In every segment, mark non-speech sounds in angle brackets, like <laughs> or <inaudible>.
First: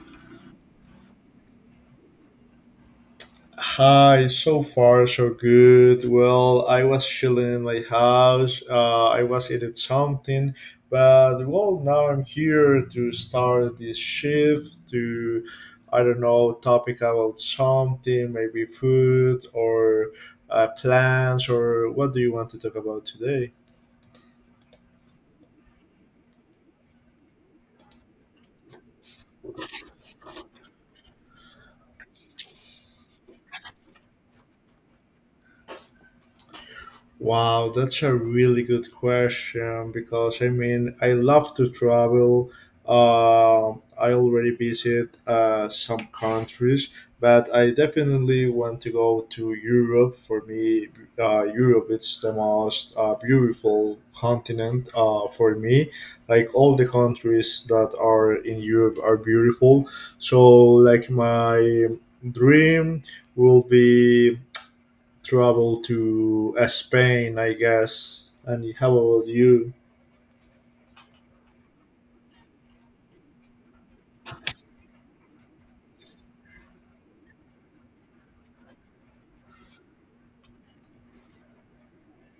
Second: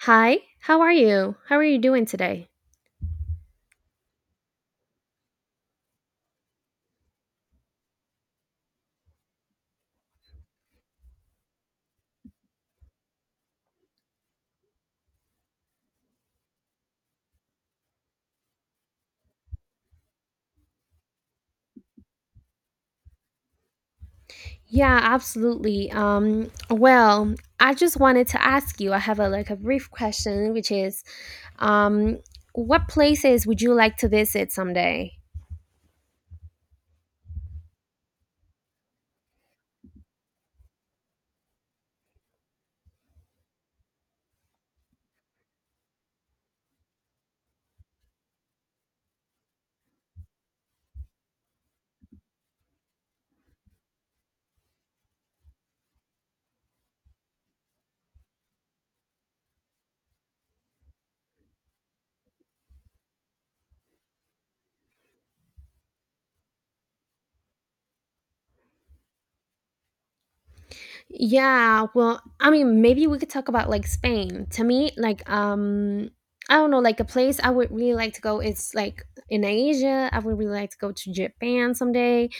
Hi, how are you? How are you doing today? Hi, so far so good. Well, I was chilling in my house. I was eating something, but well, now I'm here to start this shift to, I don't know, topic about something, maybe food or plants or what do you want to talk about today? Yeah, absolutely. Well, I just wanted to ask you. I have a like a brief question, which is, um, what places would you like to visit someday? Wow, that's a really good question because I mean, I love to travel. I already visit some countries, but I definitely want to go to Europe. For me, Europe it's the most beautiful continent for me. Like all the countries that are in Europe are beautiful. So, like my dream will be travel to Spain, I guess. And how about you? Yeah, well, I mean, maybe we could talk about like Spain. To me, like I don't know, like a place I would really like to go is like in Asia. I would really like to go to Japan someday.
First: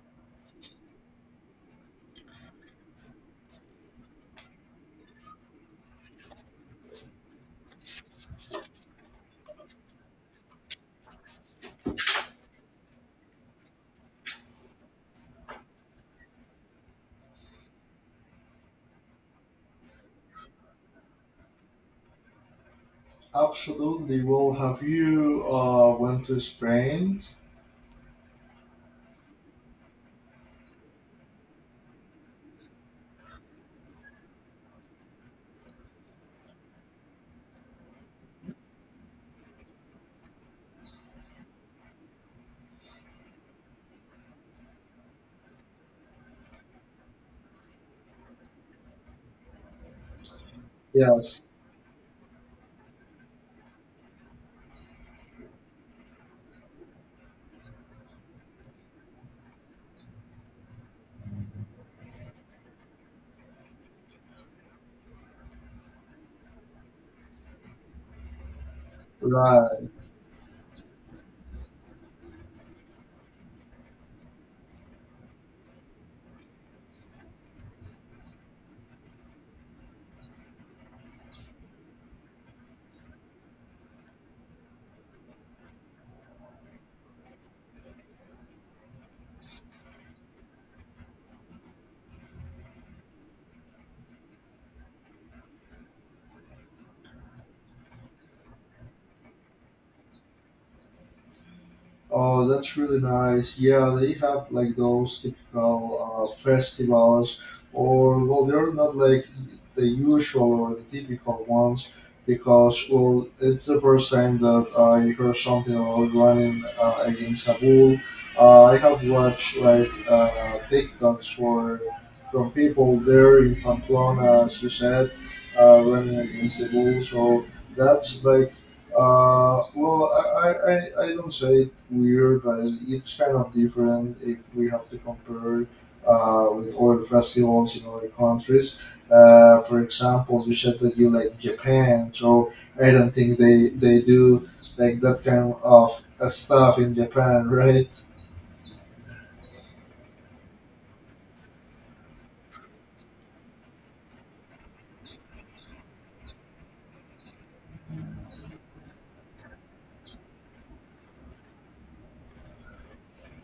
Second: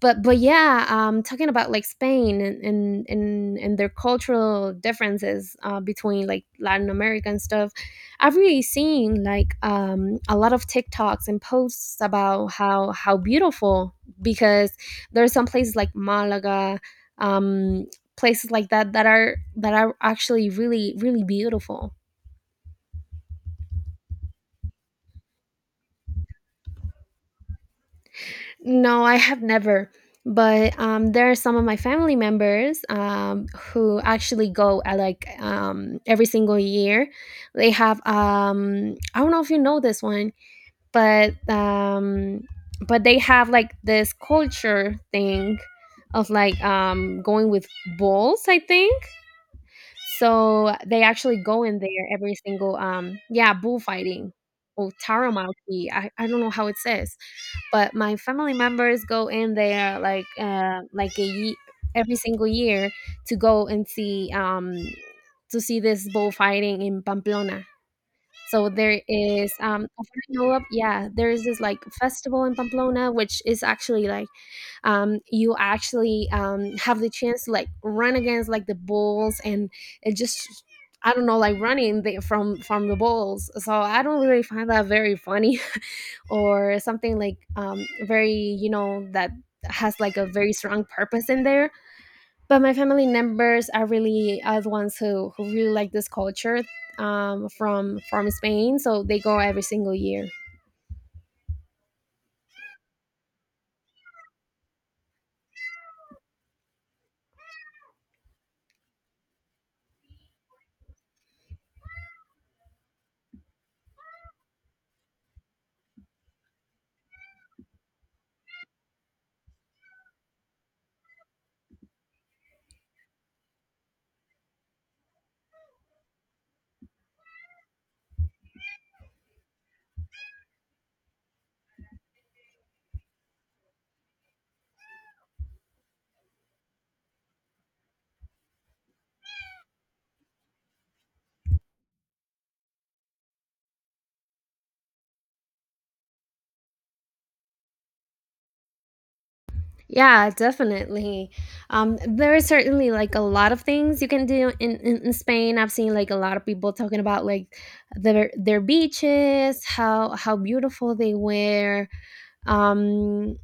But yeah, talking about like Spain and their cultural differences, between like Latin America and stuff. I've really seen like a lot of TikToks and posts about how beautiful, because there are some places like Malaga. um Places like that that are actually really really beautiful. Absolutely. Well, have you went to Spain? No, I have never. But there are some of my family members, who actually go, like, every single year. They have, I don't know if you know this one, but they have like this culture thing of like, going with bulls, I think. So they actually Yes. go in there every single yeah, bullfighting or taramaki. I don't know how it says. But my family members go in there like every single year to go and see, to see this bullfighting in Pamplona. So there is Right. I don't know. Yeah, there is this like festival in Pamplona which is actually like, you actually have the chance to like run against like the bulls, and it just I don't know, like running the, from the bulls. So I don't really find that very funny <laughs> or something like, very, that has like a very strong purpose in there. But my family members are the ones who really like this culture, from Spain, so they go every single year. Oh, that's really nice. Yeah, they have like those typical festivals, or well, they're not like the usual or the typical ones because well, it's the first time that I heard something about running against a bull. I have watched like TikToks for from people there in Pamplona, as you said, running against the bull. So that's like well, I don't say it weird, but it's kind of different if we have to compare with other festivals in other countries. For example, you said that you like Japan, so I don't think they do like that kind of stuff in Japan, <laughs> right? Yeah, definitely. There is certainly like a lot of things you can do in Spain. I've seen like a lot of people talking about like their beaches, how beautiful they were. um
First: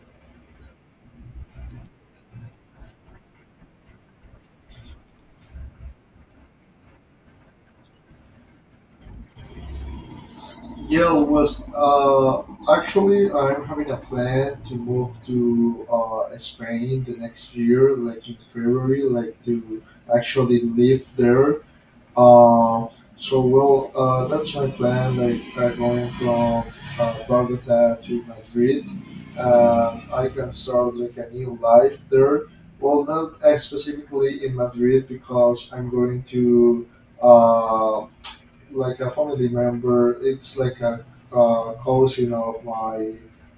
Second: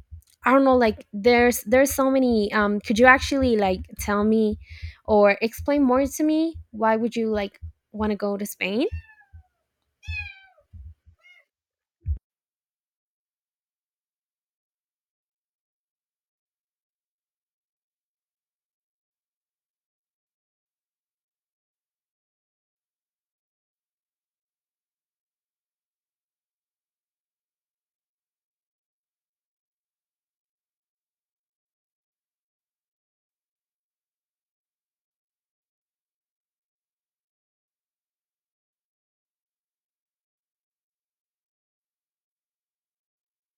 I don't know, like there's so many. Could you actually like tell me or explain more to me why would you like want to go to Spain? Yeah, was actually I'm having a plan to move to Spain the next year, like in February, like to actually live there. Uh, so well, that's my plan. Like going from Bogota to Madrid, I can start like a new life there. Well, not specifically in Madrid because I'm going to. Uh, like a family member. It's like a cousin of my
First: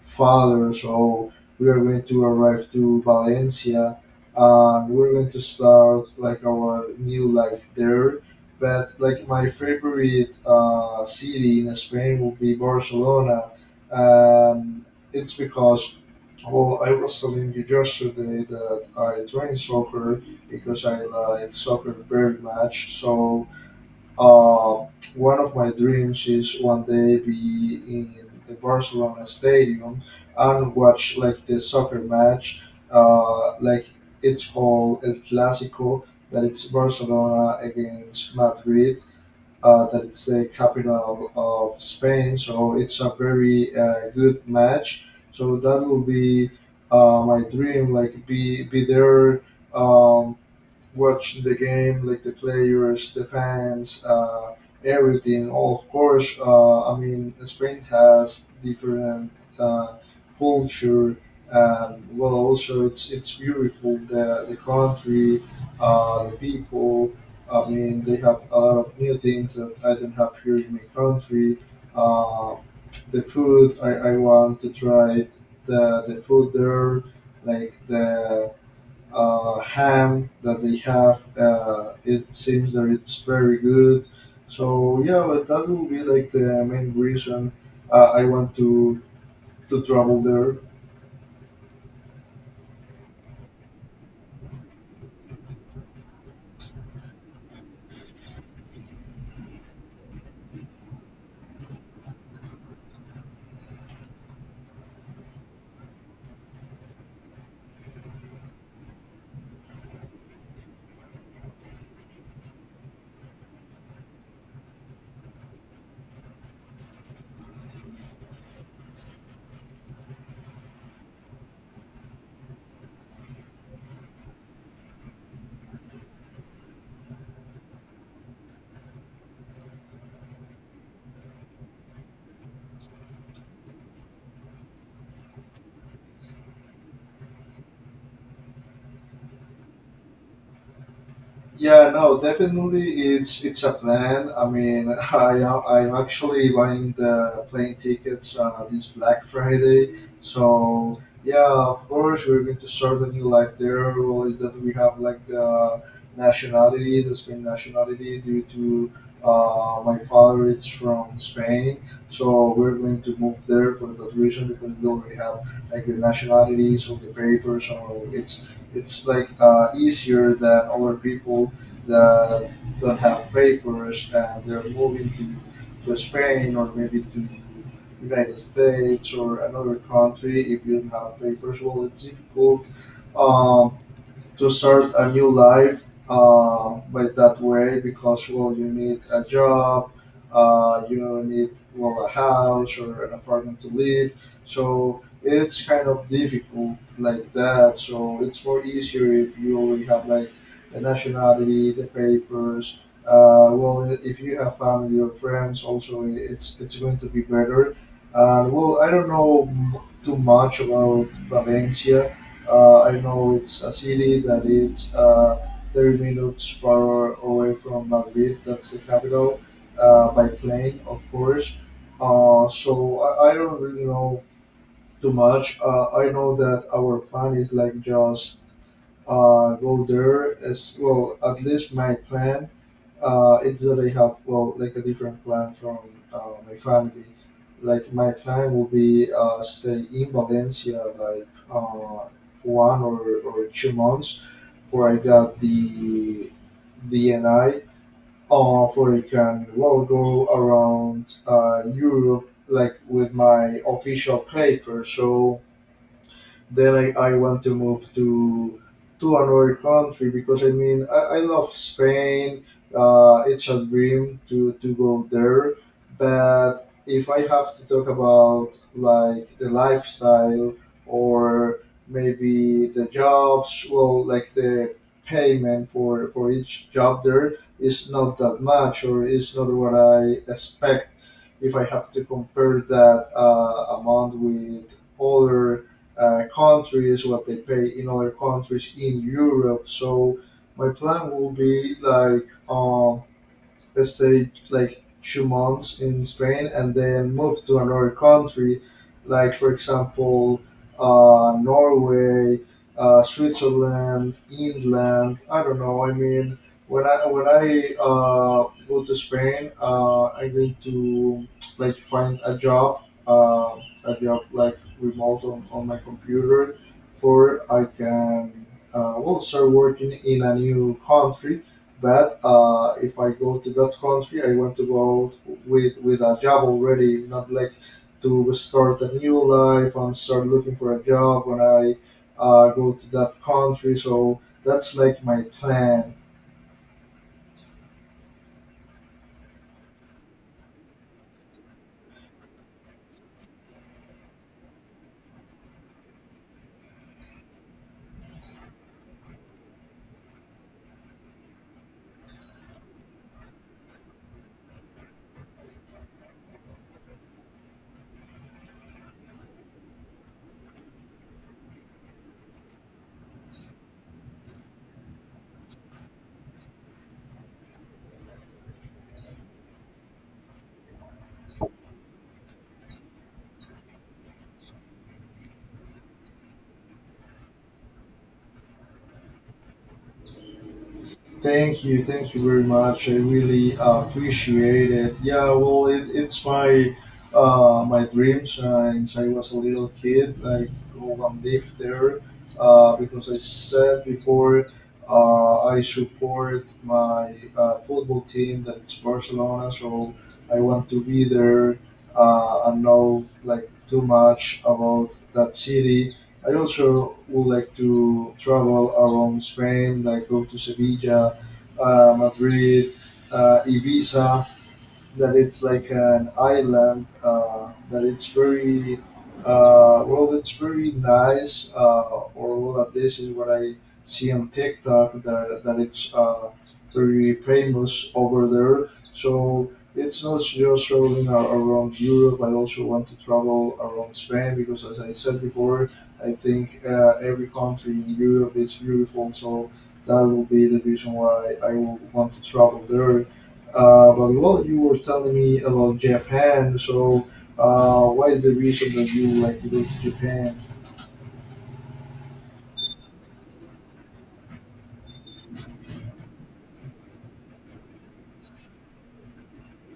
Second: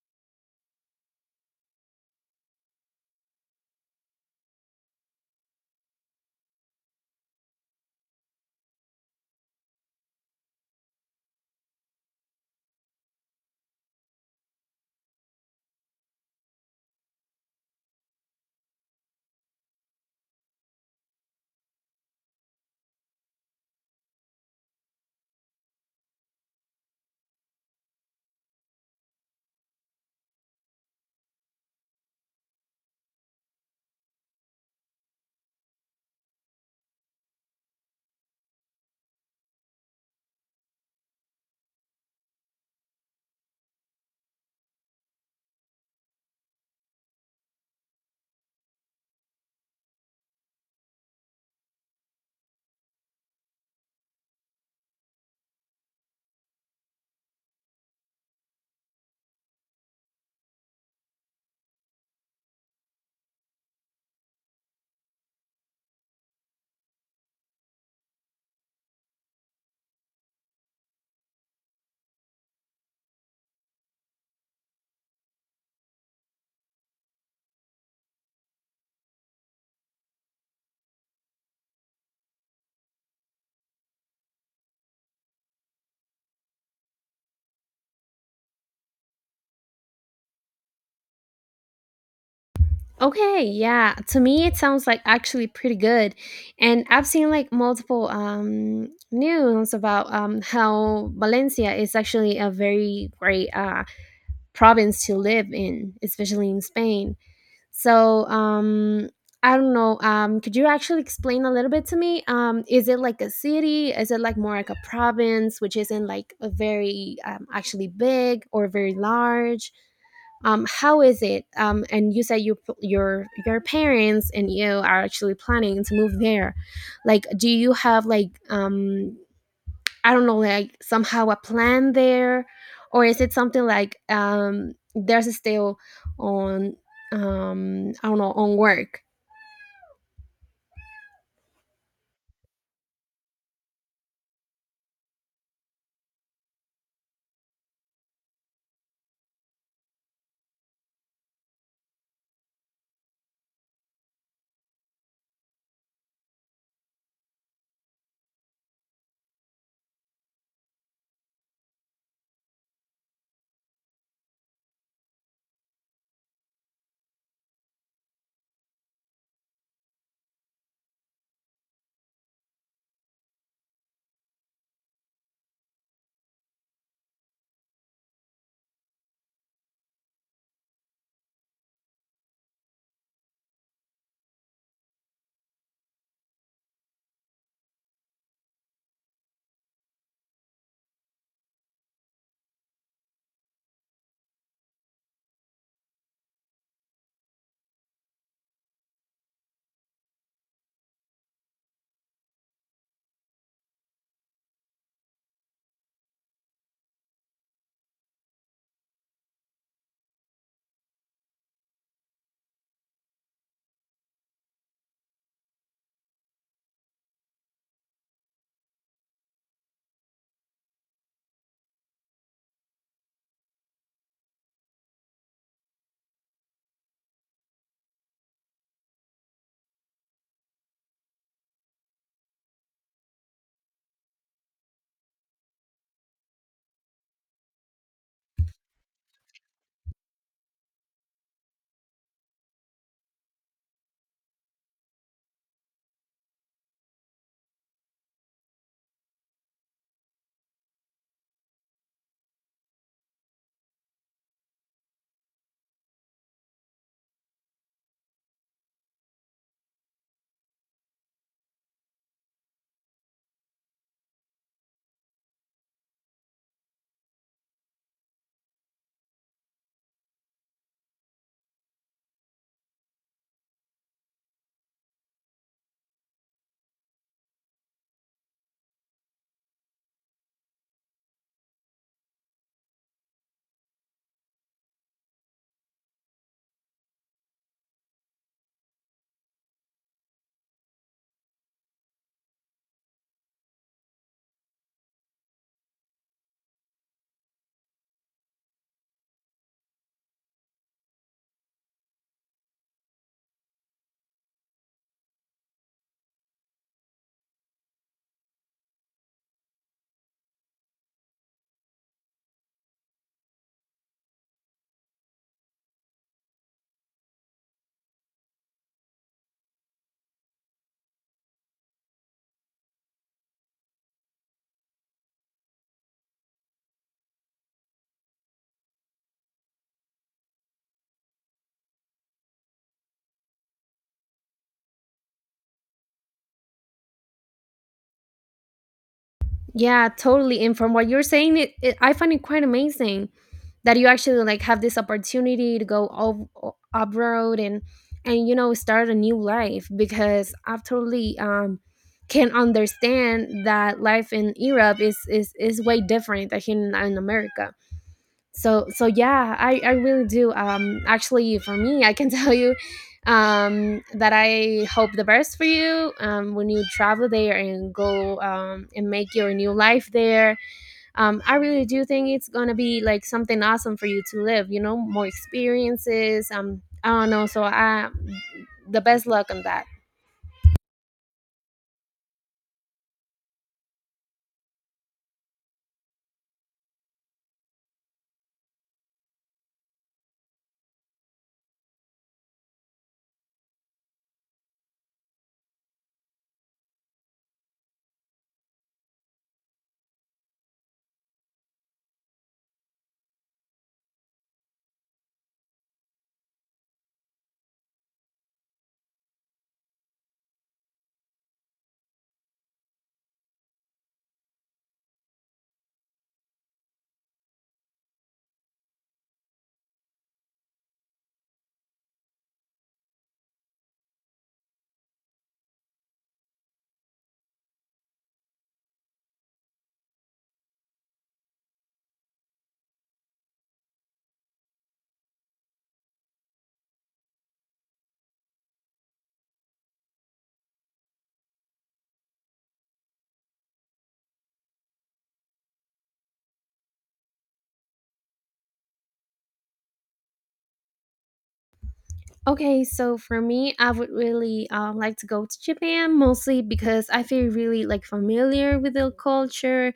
father, so we are going to arrive to Valencia, and we're going to start like our new life there. But like my favorite city in Spain will be Barcelona, and it's because well, I was telling you yesterday that I train soccer because I like soccer very much. So uh, one of my dreams is one day be in the Barcelona stadium and watch like the soccer match. Like it's called El Clásico, that it's Barcelona against Madrid. That it's the capital of Spain, so it's a very good match. So that will be my dream, like be there. Um, Watch the game, like the players, the fans, everything. Oh, of course, I mean, Spain has different uh, culture. Well, also it's beautiful. The country, the people. I mean, they have a lot of new things that I don't have here in my country. Uh, the food, I want to try the the food there, like the ham that they have. It seems that it's very good. So yeah, but that will be like the main reason I want to travel there. Okay, yeah. To me, it sounds like actually pretty good, and I've seen like multiple, news about, how Valencia is actually a very great, province to live in, especially in Spain. So, I don't know. Could you actually explain a little bit to me? Is it like a city? Is it like more like a province, which isn't like a very, actually big or very large? How is it? And you said your parents and you are actually planning to move there. Like, do you have like, I don't know, like somehow a plan there, or is it something like, there's still on, I don't know, on work? Yeah, no, definitely it's a plan. I mean, <laughs> I'm actually buying the plane tickets this Black Friday. So yeah, of course we're going to start a new life there. Well, is that we have like the nationality, the Spain nationality, due to my father is from Spain. So we're going to move there for that reason because we already have like the nationalities of the papers. So it's like easier than other people that don't have papers and they're moving to, Spain or maybe to United States or another country if you don't have papers. Well, it's difficult. Um, to start a new life by that way because well you need a job you need well a house or an apartment to live so it's kind of difficult like that so it's more easier if you already have like the nationality the papers well if you have family or friends also it's going to be better well I don't know too much about Valencia. I know it's a city that is 30 minutes far away from Madrid, that's the capital, by plane, of course. So I don't really know too much. I know that our plan is like just go there as well, at least my plan. It's that I have well, like a different plan from my family. Like my plan will be stay in Valencia like one or 2 months, before I got the DNI. For I can well go around Europe like with my official paper. So then I want to move to another country because I mean I love Spain. It's a dream to, go there, but if I have to talk about like the lifestyle or maybe the jobs, well, like the payment for each job there is not that much or is not what I expect. If I have to compare that amount with other countries, what they pay in other countries in Europe. So my plan will be like let's say like 2 months in Spain and then move to another country, like for example, Norway, Switzerland, England. I don't know. I mean, when I go to Spain, I'm going to like find a job like remote on my computer, for I can well start working in a new country but if I go to that country, I want to go out with a job already, not like to start a new life and start looking for a job when I go to that country. So that's like my plan. Yeah, totally. And from what you're saying, it I find it quite amazing that you actually like have this opportunity to go off up road, and start a new life, because I totally can understand that life in Europe is way different than in America. So yeah, I really do. Actually, for me, I can <laughs> tell you that I hope the best for you when you travel there and go and make your new life there. I really do think it's gonna be like something awesome for you to live, you know, more experiences. I don't know, so I, the best luck on that. Thank you very much. I really appreciate it. Yeah, well, it's my dream since I was a little kid. Like go and live there because I said before I support my football team that it's Barcelona, so I want to be there and know like too much about that city. I also would like to travel around Spain, like go to Sevilla, Madrid, Ibiza, that it's like an island that it's very well it's very nice or well at least is what I see on TikTok, that it's very famous over there. So it's not just traveling around Europe, I also want to travel around Spain because as I said before I think every country in Europe is beautiful, so that will be the reason why I will want to travel there. But well, you were telling me about Japan, so what is the reason that you would like to go to Japan? Okay, so for me, I would really, like to go to Japan mostly because I feel really like familiar with the culture.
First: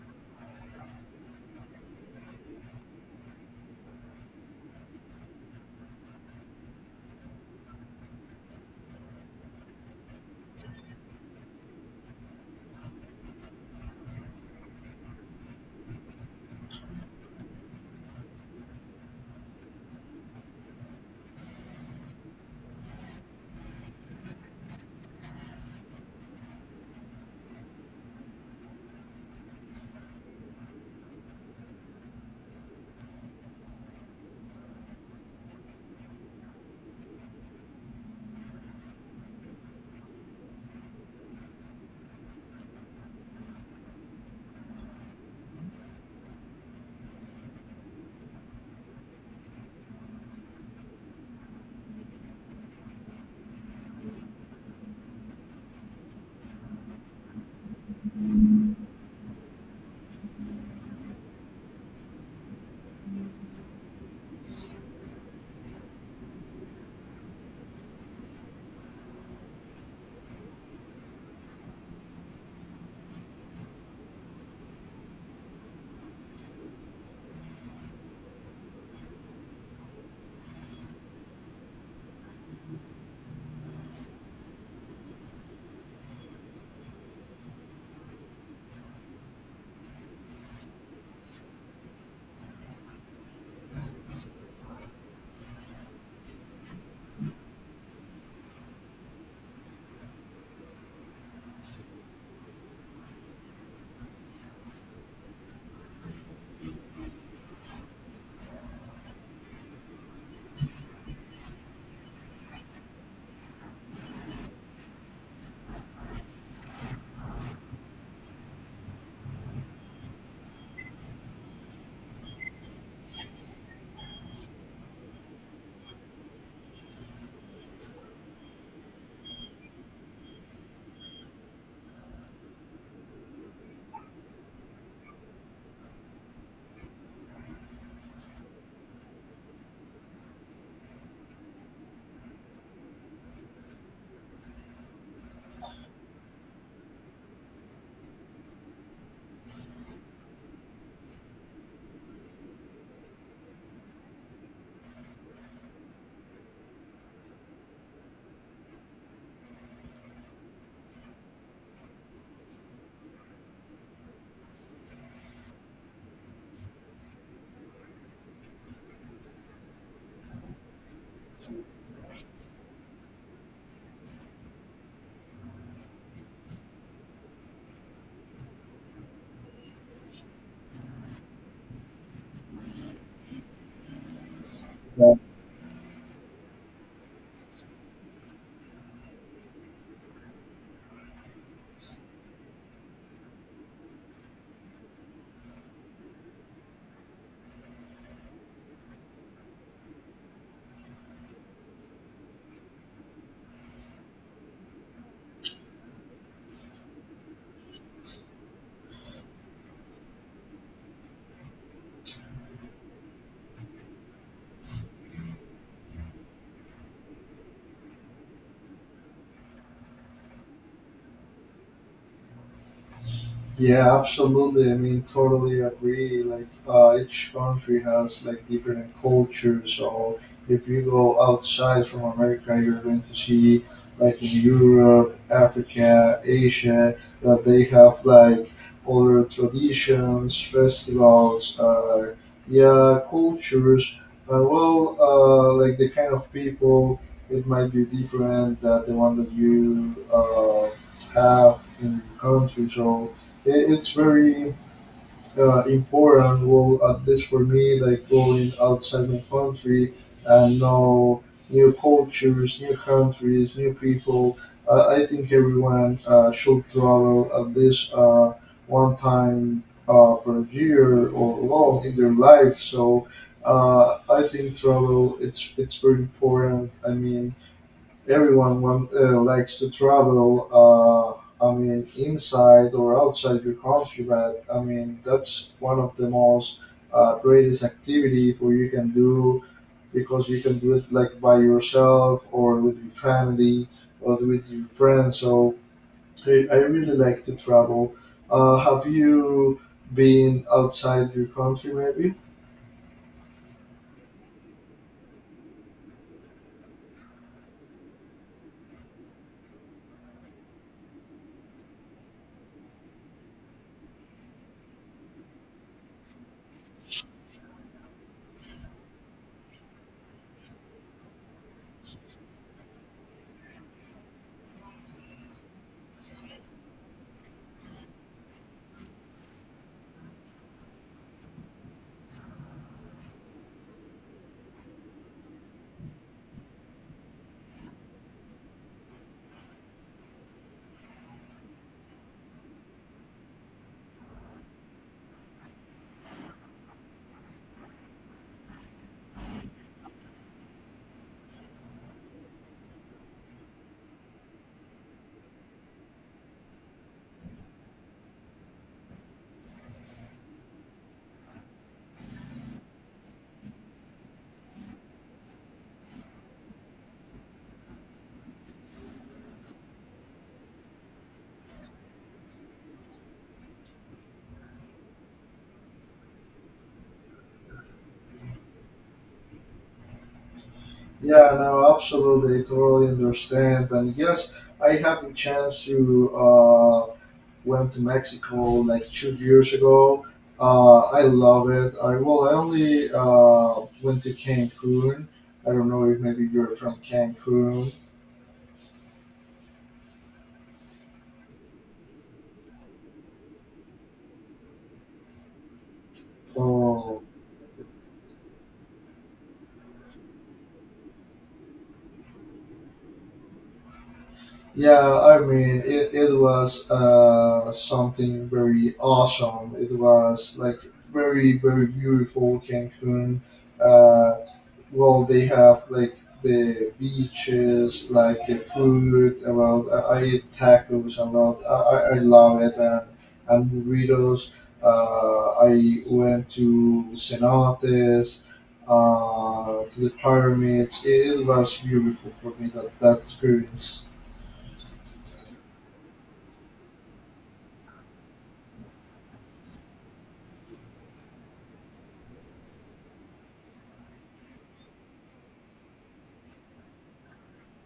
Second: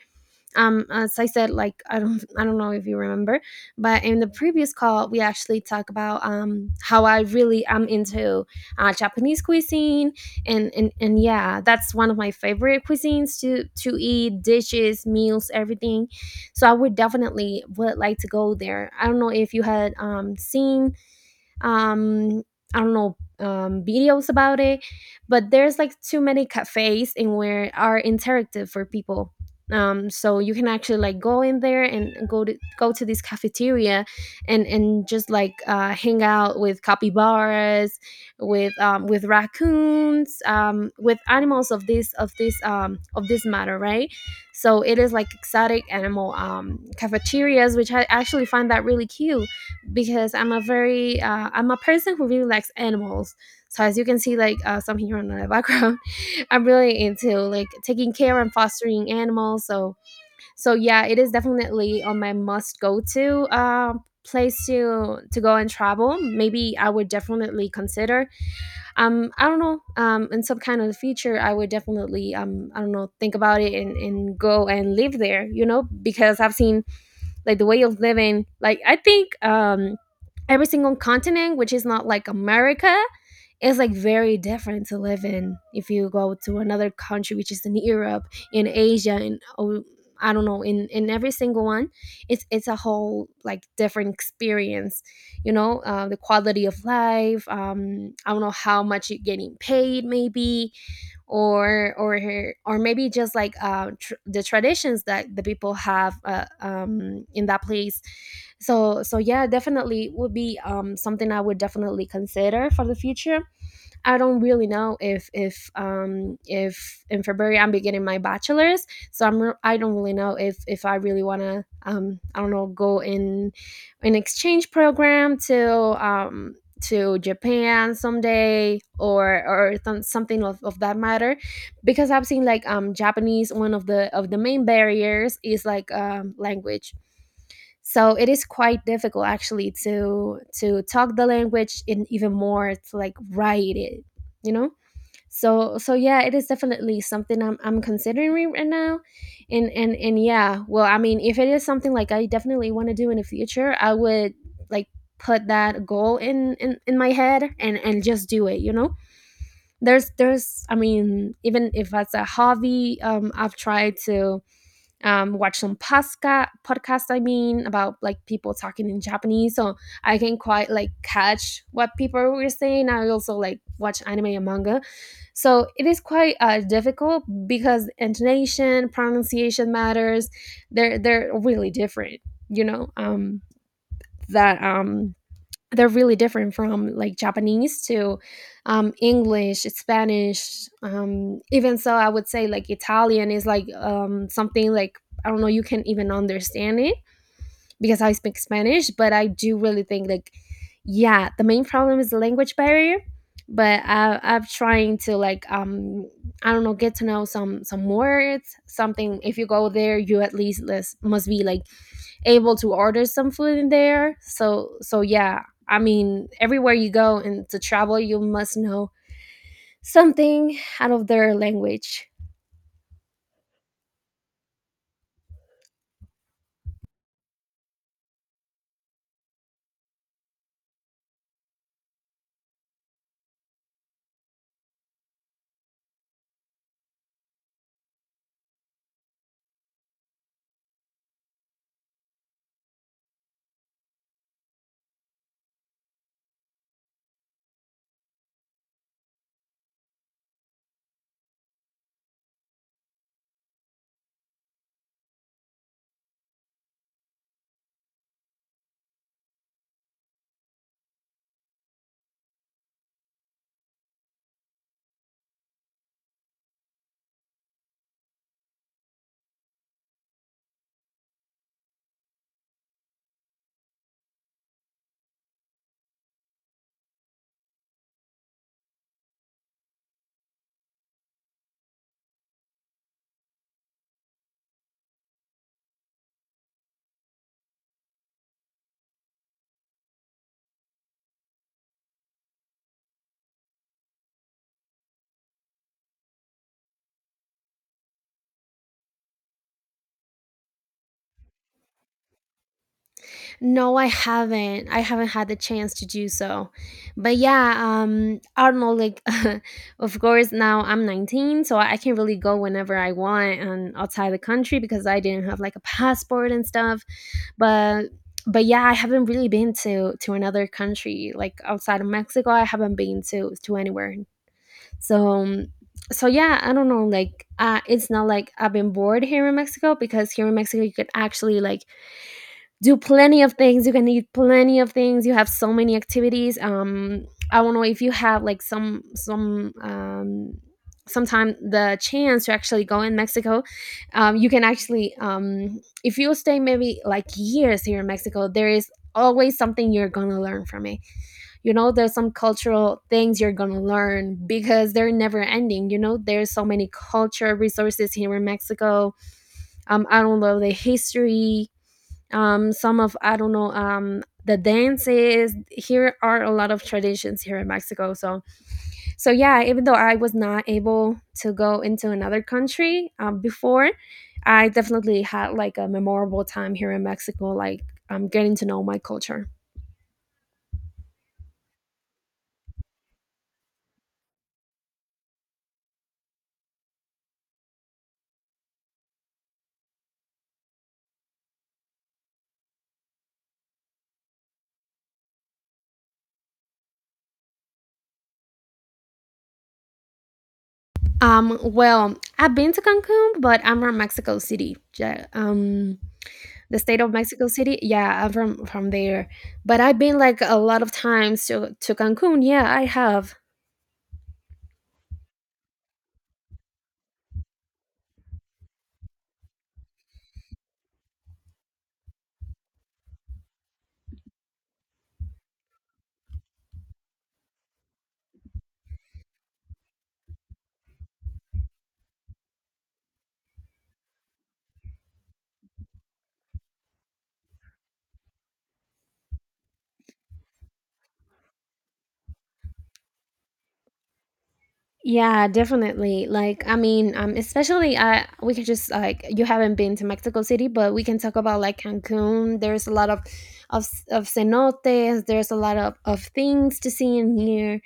As I said, like, I don't know if you remember, but in the previous call we actually talked about how I really am into Japanese cuisine and yeah, that's one of my favorite cuisines to eat: dishes, meals, everything. So I would definitely would like to go there. I don't know if you had seen um I don't know, videos about it. But there's like too many cafes and where are interactive for people. So you can actually like go in there and go to this cafeteria, and just like hang out with capybaras, with raccoons, with animals of this matter, right? So it is like exotic animal cafeterias, which I actually find that really cute, because I'm a person who really likes animals. So as you can see, like, some here on the background, <laughs> I'm really into like taking care and fostering animals. So yeah, it is definitely on my must go to, place to go and travel. Maybe I would definitely consider. I don't know. In some kind of future, I would definitely, I don't know, think about it and go and live there. You know, because I've seen like the way of living. Like, I think, every single continent which is not like America is like very different to live in. If you go to another country which is in Europe, in Asia, and oh, I don't know, in every single one, it's a whole like different experience, you know. The quality of life, I don't know, how much you're getting paid maybe, or or or maybe just like, the traditions that the people have, in that place. So yeah, definitely would be, something I would definitely consider for the future. I don't really know if if in February I'm beginning my bachelor's, so I don't really know if I really want to, I don't know, go in an exchange program to, um, to Japan someday, something of that matter, because I've seen like, Japanese, one of the main barriers is like, language. So it is quite difficult actually to talk the language and even more to like write it, you know. So yeah, it is definitely something I'm considering right now, and yeah, well, I mean, if it is something like I definitely want to do in the future, I would like put that goal in my head, and just do it, you know. There's I mean, even if that's a hobby, I've tried to, watch some pasca podcast, I mean, about like people talking in Japanese, so I can quite like catch what people were saying. I also like watch anime and manga. So it is quite, difficult because intonation, pronunciation matters. They're really different, you know. That, they're really different from like Japanese to, English, Spanish. Even so, I would say like Italian is like, something like I don't know, you can even understand it, because I speak Spanish, but I do really think, like, yeah, the main problem is the language barrier. But I'm trying to, like, I don't know, get to know some words, something. If you go there, you at least less, must be like able to order some food in there. So yeah, I mean, everywhere you go and to travel, you must know something out of their language. Yeah, absolutely. I mean, totally agree. Like, each country has like different cultures. So if you go outside from America, you're going to see like in Europe, Africa, Asia, that they have like other traditions, festivals, yeah, cultures, and well, like the kind of people it might be different that the one that you have in your country. So it's very important. Well, at least for me, like going outside my country and know new cultures, new countries, new people. I think everyone should travel at least one time per year or long in their life. So I think travel it's very important. I mean, everyone likes to travel. I mean, inside or outside your country, but I mean that's one of the most greatest activity for you can do because you can do it like by yourself or with your family or with your friends. So I really like to travel. Have you been outside your country maybe? No, I haven't. I haven't had the chance to do so. But yeah, I don't know, like <laughs> of course now I'm 19, so I can really go whenever I want and outside the country because I didn't have like a passport and stuff. But but yeah, I haven't really been to another country like outside of Mexico. I haven't been to anywhere. So, so yeah, I don't know. Like, it's not like I've been bored here in Mexico, because here in Mexico you could actually like do plenty of things, you can eat plenty of things, you have so many activities. I don't know if you have like some sometime the chance to actually go in Mexico. You can actually, if you stay maybe like years here in Mexico, there is always something you're gonna learn from it. You know, there's some cultural things you're gonna learn because they're never ending. You know, there's so many culture resources here in Mexico. I don't know, the history. Some of, I don't know, the dances here are a lot of traditions here in Mexico. So yeah, even though I was not able to go into another country before, I definitely had like a memorable time here in Mexico, like getting to know my culture. Yeah, no, absolutely, totally understand. And yes, I had the chance to. Uh, Went to Mexico like 2 years ago. I love it. I only went to Cancun. I don't know if maybe you're from Cancun. Well, I've been to Cancun, but I'm from Mexico City. Yeah, the state of Oh. Mexico City. Yeah, I'm from there, but I've been like a lot of times to Cancun. Yeah, I have. Yeah, I mean, it was something very awesome. It was like very, very beautiful Cancun. Uh, well, they have like the beaches, like the food. Well, I eat tacos a lot. I love it. And burritos. I went to cenotes, to the pyramids. It was beautiful for me, that experience. Yeah, definitely. Like, I mean, especially, we can just like, you haven't been to Mexico City, but we can talk about like Cancun. There's a lot of of cenotes. There's a lot of things to see in here.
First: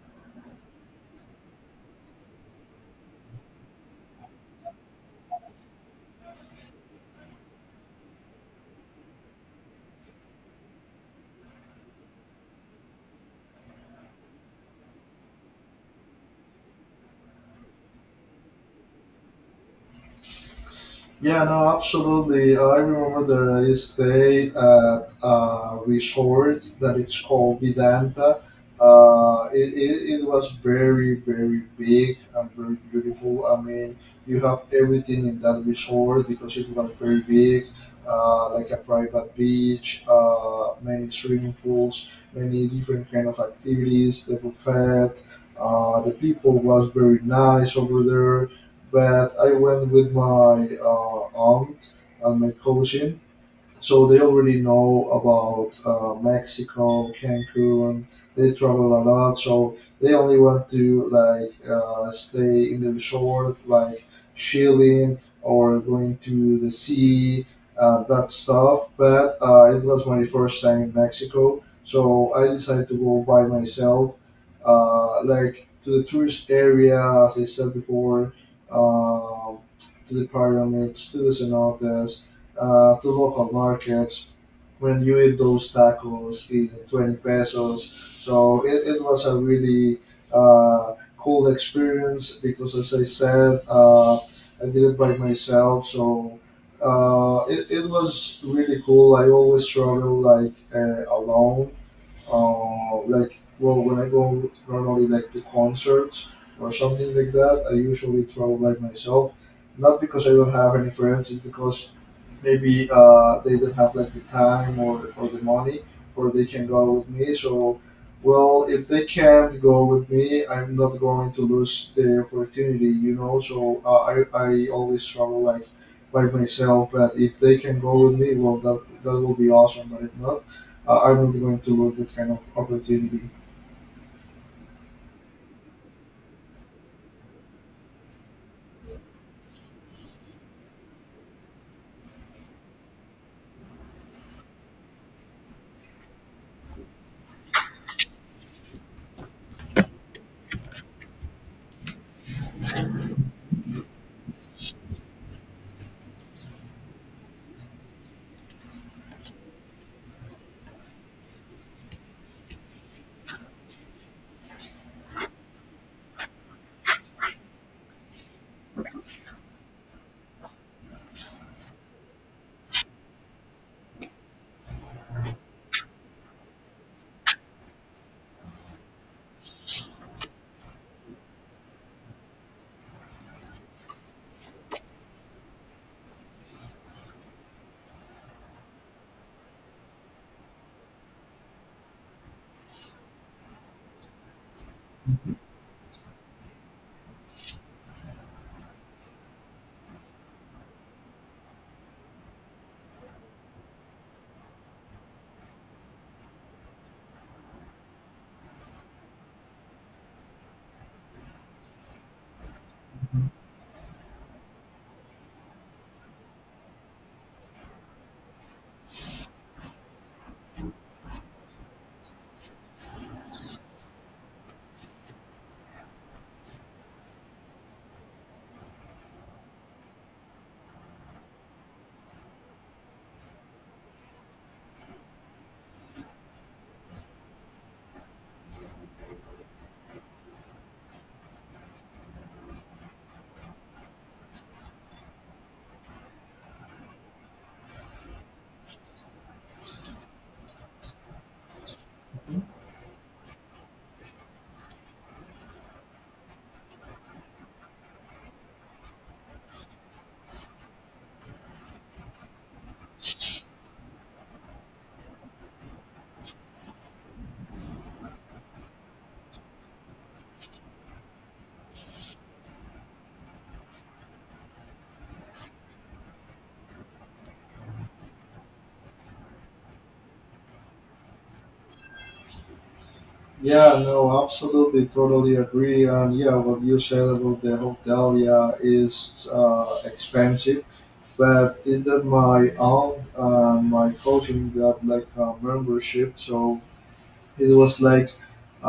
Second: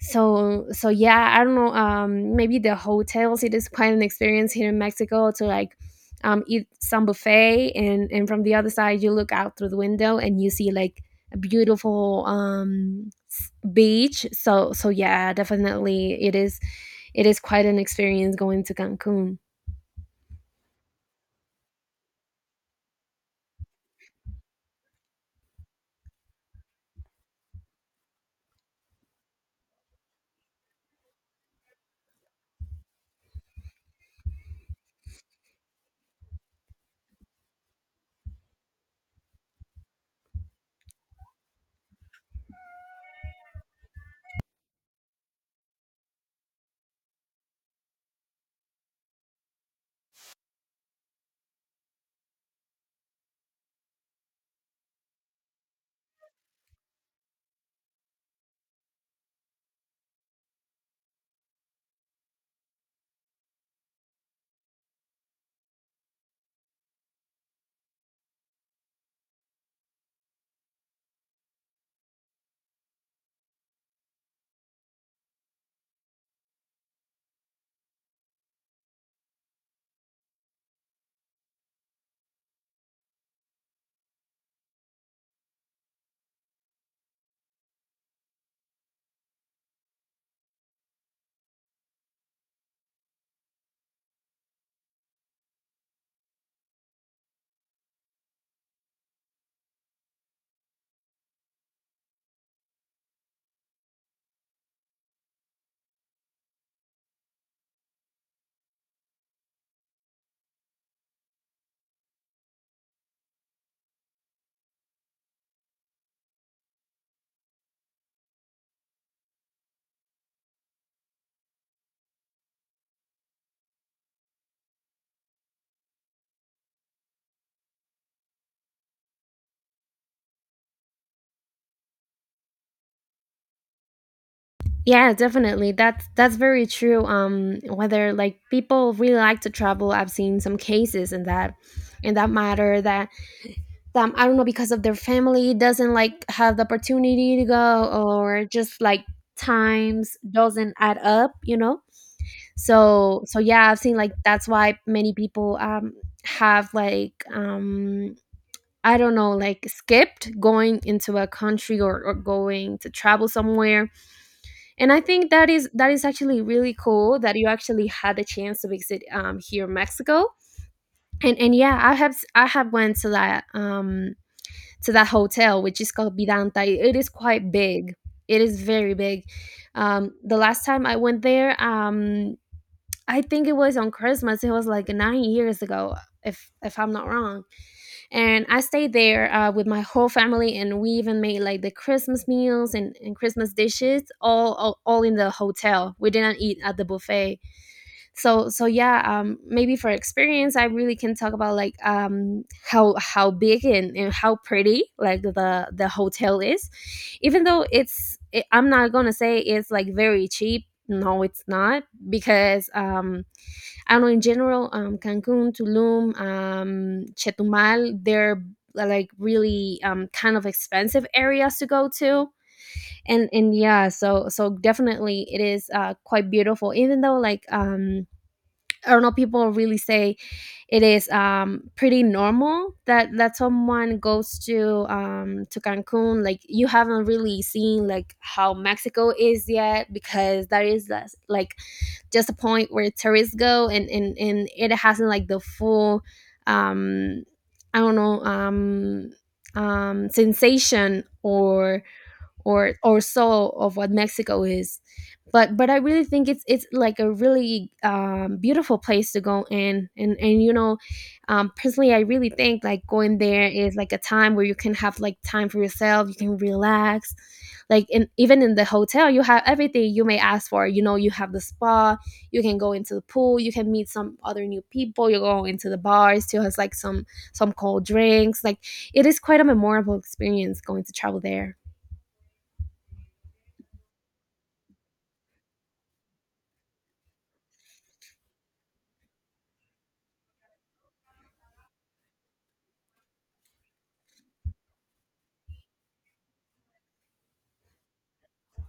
So yeah, I don't know. Maybe the hotels. It is quite an experience here in Mexico, to like eat some buffet, and from the other side you look out through the window and you see like a beautiful beach. So yeah definitely, it is, it is quite an experience going to Cancun. Yeah, no, absolutely. I remember there is stay at a resort that it's called Vedanta. It was very, very big and very beautiful. I mean, you have everything in that resort because it was very big, like a private beach, many swimming pools, many different kind of activities, the buffet. The people was very nice over there, but I went with my aunt and my cousin, so they already know about Mexico, Cancun. They travel a lot, so they only want to like stay in the resort, like chilling or going to the sea, that stuff. But it was my first time in Mexico, so I decided to go by myself, like to the tourist area, as I said before, um to the pyramids, to the cenotes, to local markets when you eat those tacos in 20 pesos. So it was a really cool experience because, as I said, I did it by myself. So it was really cool. I always travel like alone. Well, when I go normally like to concerts or something like that, I usually travel by myself. Not because I don't have any friends, it's because maybe they don't have like the time, or the money, or they can go with me. So well, if they can't go with me, I'm not going to lose the opportunity. So I always travel like by myself. But if they can go with me, well, that will be awesome. But if not, I'm not going to lose that kind of opportunity. Yeah, definitely. That's very true. Whether like people really like to travel, I've seen some cases in that matter, that I don't know, because of their family doesn't like have the opportunity to go, or just like times doesn't add up, you know. So yeah, I've seen like that's why many people have like, I don't know, like, skipped going into a country, or going to travel somewhere. And I think that is, actually really cool that you actually had the chance to visit here in Mexico. And yeah, I have I have went to that to that hotel, which is called Vidanta. It is quite big. It is very big. The last time I went there, I think it was on Christmas. It was like 9 years ago, if I'm not wrong, and I stayed there with my whole family, and we even made like the Christmas meals and, Christmas dishes, all in the hotel. We didn't eat at the buffet. So yeah, maybe for experience I really can talk about like how big and, how pretty like the hotel is, even though I'm not gonna say it's like very cheap. No, it's not, because I don't know, in general, Cancun, Tulum, Chetumal, they're like really kind of expensive areas to go to, and yeah, so definitely it is quite beautiful. Even though like, I don't know, people really say it is pretty normal that someone goes to, Cancun. Like you haven't really seen like how Mexico is yet, because that is, like, just a point where tourists go, and it hasn't like the full. Um, I don't know. Sensation, or or so, of what Mexico is. But I really think it's like a really beautiful place to go in, and you know, personally, I really think like going there is like a time where you can have like time for yourself, you can relax. Like in, even in the hotel, you have everything you may ask for. You know, you have the spa, you can go into the pool, you can meet some other new people. You go into the bars too, has like some cold drinks. Like it is quite a memorable experience going to travel there. Yeah, no, absolutely, totally agree. And yeah, what you said about the hotel, yeah, is expensive. But is that my aunt and my cousin got like a membership, so it was like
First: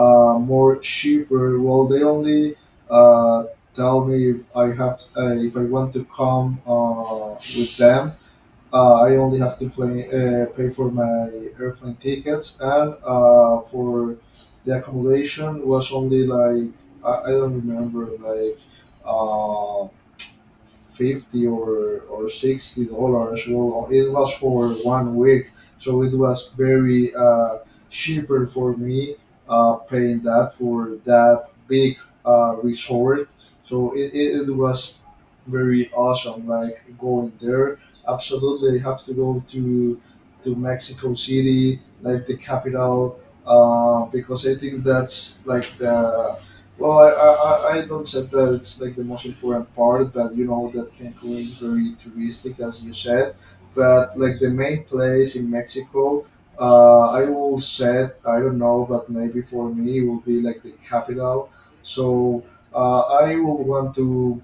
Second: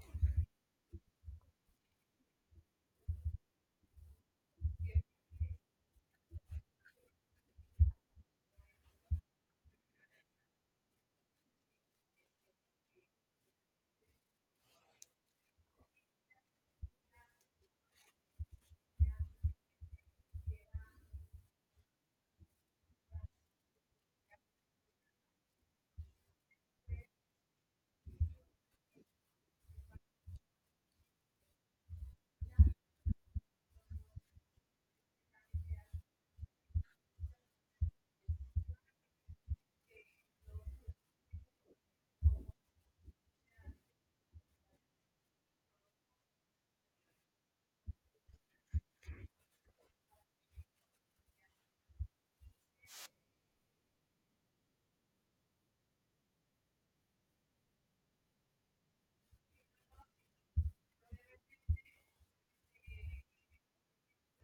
more cheaper. Well, they only uh, tell me if I have if I want to come with them. I only have to pay for my airplane tickets and for the accommodation was only like, I don't remember like. Uh, 50 or $60. Well, it was for one week, so it was very cheaper for me paying that for that big resort. So it was very awesome. Like, going there, absolutely you have to go to Mexico City, like the capital, because I think that's like the, well, I don't said that it's like the most important part, but you know that Cancun is very touristic, as you said. But like the main place in Mexico, I will say I don't know, but maybe for me it will be like the capital. So I will want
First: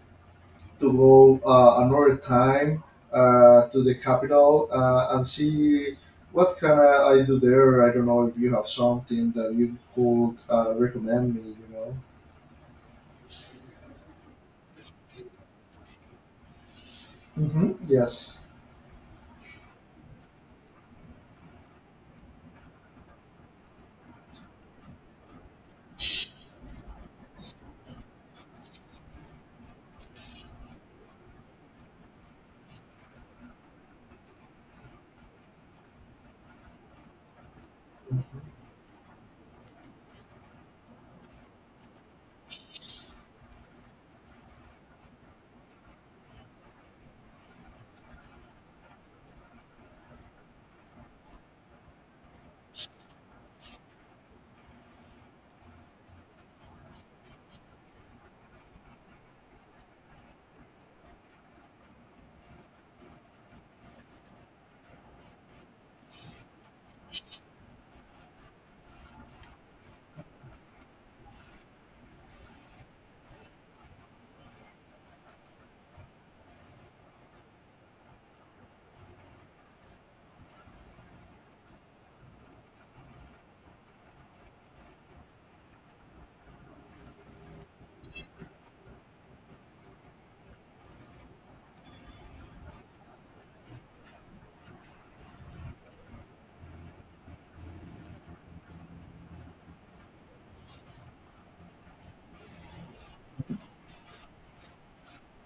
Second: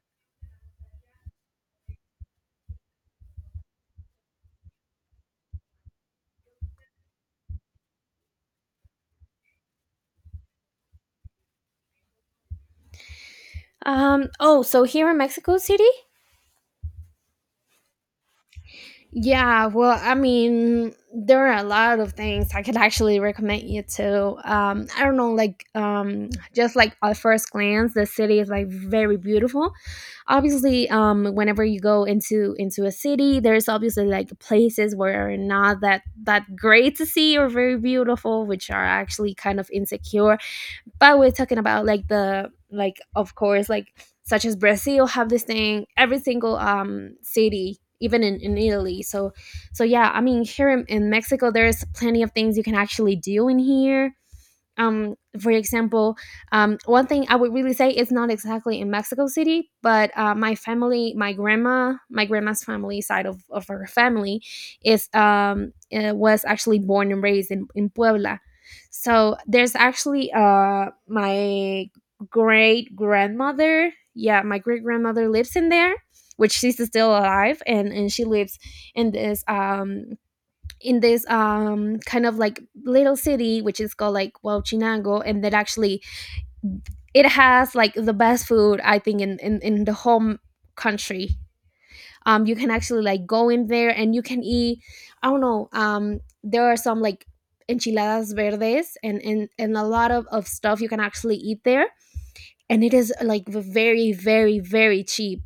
to go another time to the capital and see what can I do there. I don't know if you have something that you could recommend me. You know. Oh, so here in Mexico City? Hmm. Yes. Yeah, well, I mean, there are a lot of things I could actually recommend you to. I don't know, like, just like at first glance, the city is like very beautiful. Obviously, whenever you go into a city, there's obviously like places where are not that great to see or very beautiful, which are actually kind of insecure, but we're talking about like the, like, of course, like, such as Brazil, have this thing every single city, even in Italy. So yeah I mean, here in Mexico there's plenty of things you can actually do in here. um, for example, one thing I would really say is not exactly in Mexico City, but my family, my grandma, my grandma's family side of her family, is was actually born and raised in Puebla. So there's actually my great grandmother. Yeah, my great grandmother lives in there, which she's still alive, and she lives in this um, in this kind of like little city, which is called like Huachinango, and that actually, it has like the best food I think, in the home country. You can actually like go in there and you can eat, I don't know, there are some like enchiladas verdes, and a lot of stuff you can actually eat there, and it is like very very very cheap.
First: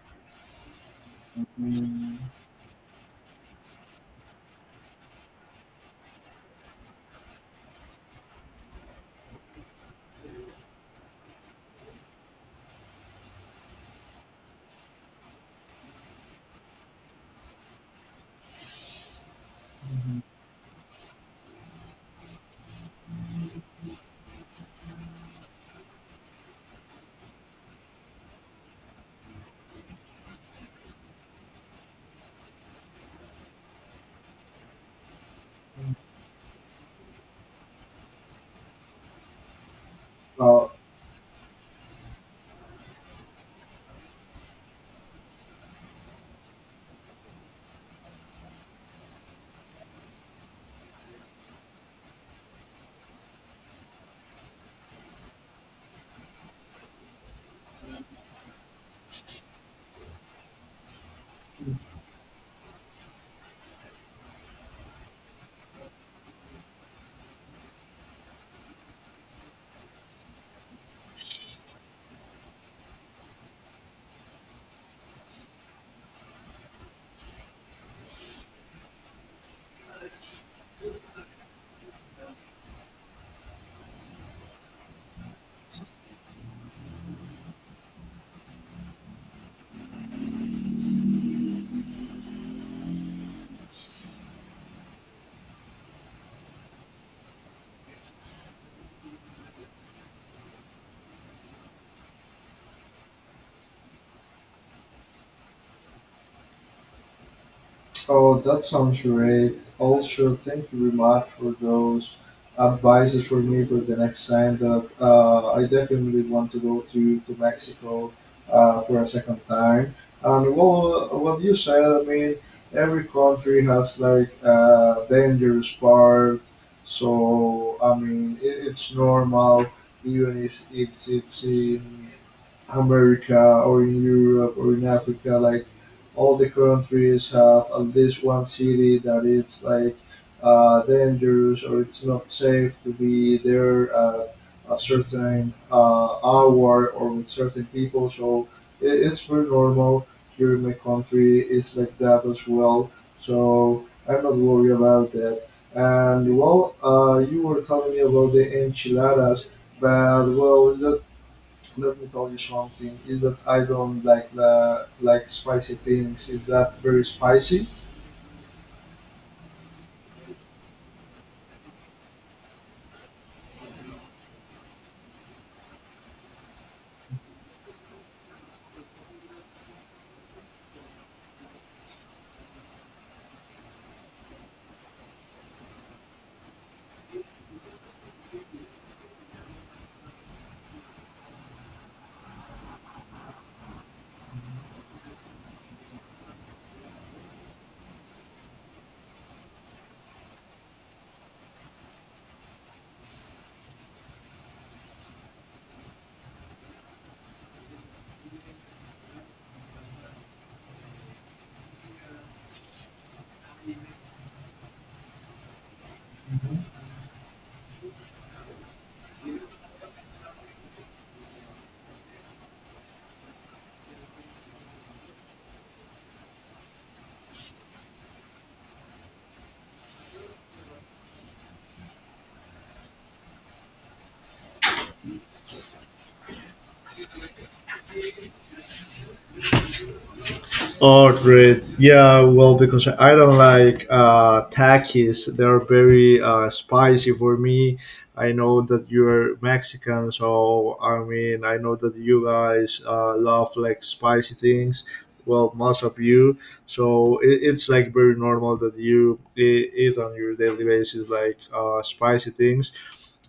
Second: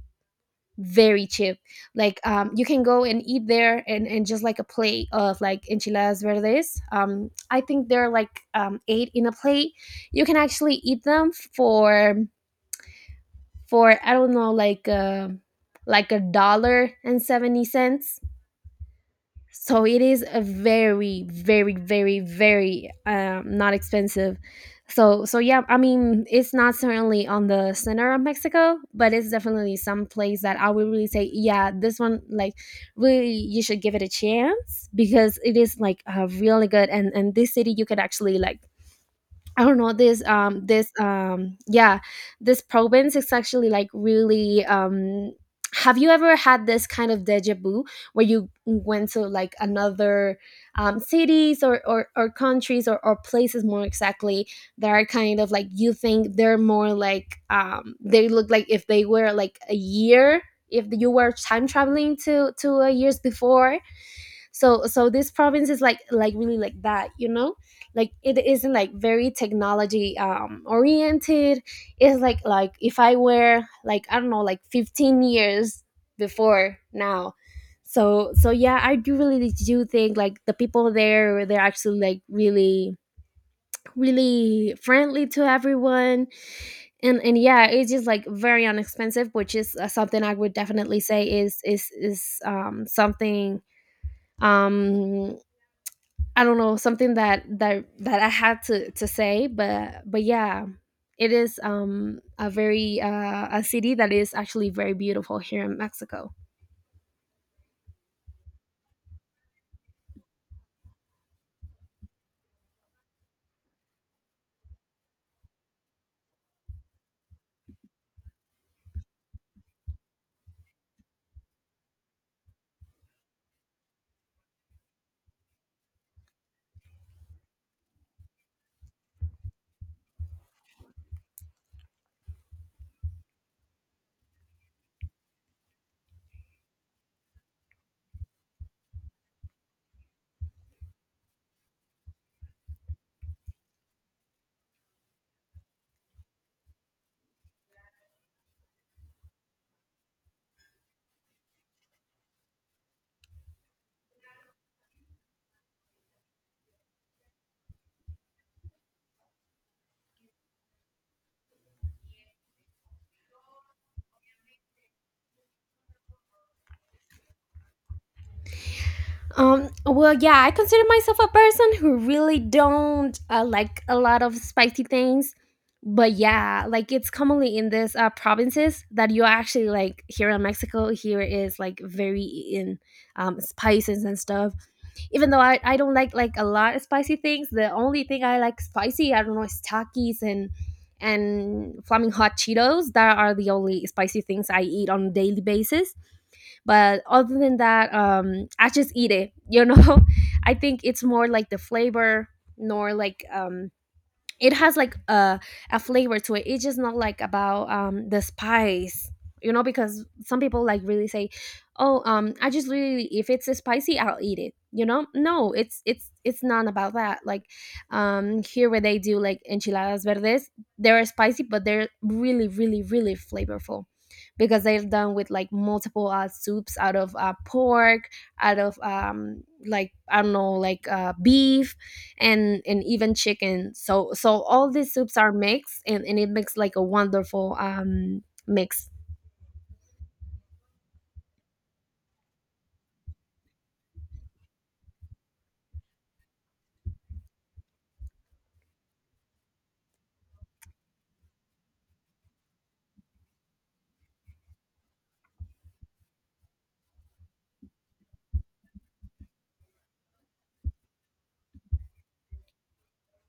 Very cheap. Like Mm. You can go and eat there, and just like a plate of like enchiladas verdes, I think they're like eight in a plate. You can actually eat them for I don't know, like, like a dollar and 70 cents. So it is a very very very very not expensive. So yeah, I mean, it's not certainly on the center of Mexico, but it's definitely some place that I would really say, yeah, this one, like really, you should give it a chance because it is like really good. And this city, you could actually like, I don't know, this Uh, yeah, this province is actually like really, have you ever had this kind of deja vu, where you went to like another cities, or countries, or places, more exactly, that are kind of like, you think they're more like, they look like if they were like a year, if you were time traveling to a years before. So this province is like really like that, you know. Like it isn't like very technology oriented. It's like, if I were, like, I don't know, like 15 years before now. So yeah, I do really do think like the people there, they're actually like really friendly to everyone. And yeah, it's just like very inexpensive, which is something I would definitely say is is something, um I don't know, something that I had to say, but yeah, it is a very a city that is actually very beautiful here in Mexico. Oh, that sounds great. Also, thank you very much for those advices for me for the next time that I definitely want to go to Mexico for a second time. And well, what you said, I mean, every country has like a dangerous part. So, I mean, it's normal, even if, it's in America or in Europe or in Africa, like all the countries have at least one city that it's like dangerous or it's not safe to be there at a certain hour or with certain people. So it's pretty normal here in my country. It's like that as well. So I'm not worried about that. And well, you were telling me about the enchiladas, but well, that, let me tell you something. Is that I don't like the like spicy things. Is that very spicy? Well, yeah, I consider myself a person who really don't like a lot of spicy things. But yeah, like it's commonly in these provinces that you actually, like here in Mexico, here is like very in spices and stuff. Even though I don't like a lot of spicy things, the only thing I like spicy, I don't know, is takis, and flaming hot Cheetos. That are the only spicy things I eat on a daily basis, but other than that, I just eat it, you know. <laughs> I think it's more like the flavor, nor like, it has like a flavor to it, it's just not like about the spice. You know, because some people like really say, oh, I just really, if it's spicy I'll eat it, you know. No, it's not about that, like here where they do like enchiladas verdes, they're spicy, but they're really really really flavorful, because they're done with like multiple soups, out of pork, out of like, I don't know, like beef, and even chicken. So all these soups are mixed, and it makes like a wonderful mix. Oh, great. Yeah, well, because I don't like takis. They're very spicy for me. I know that you're Mexican, so I mean, I know that you guys love like spicy things. Well, most of you. So it's like very normal that you eat on your daily basis like spicy things.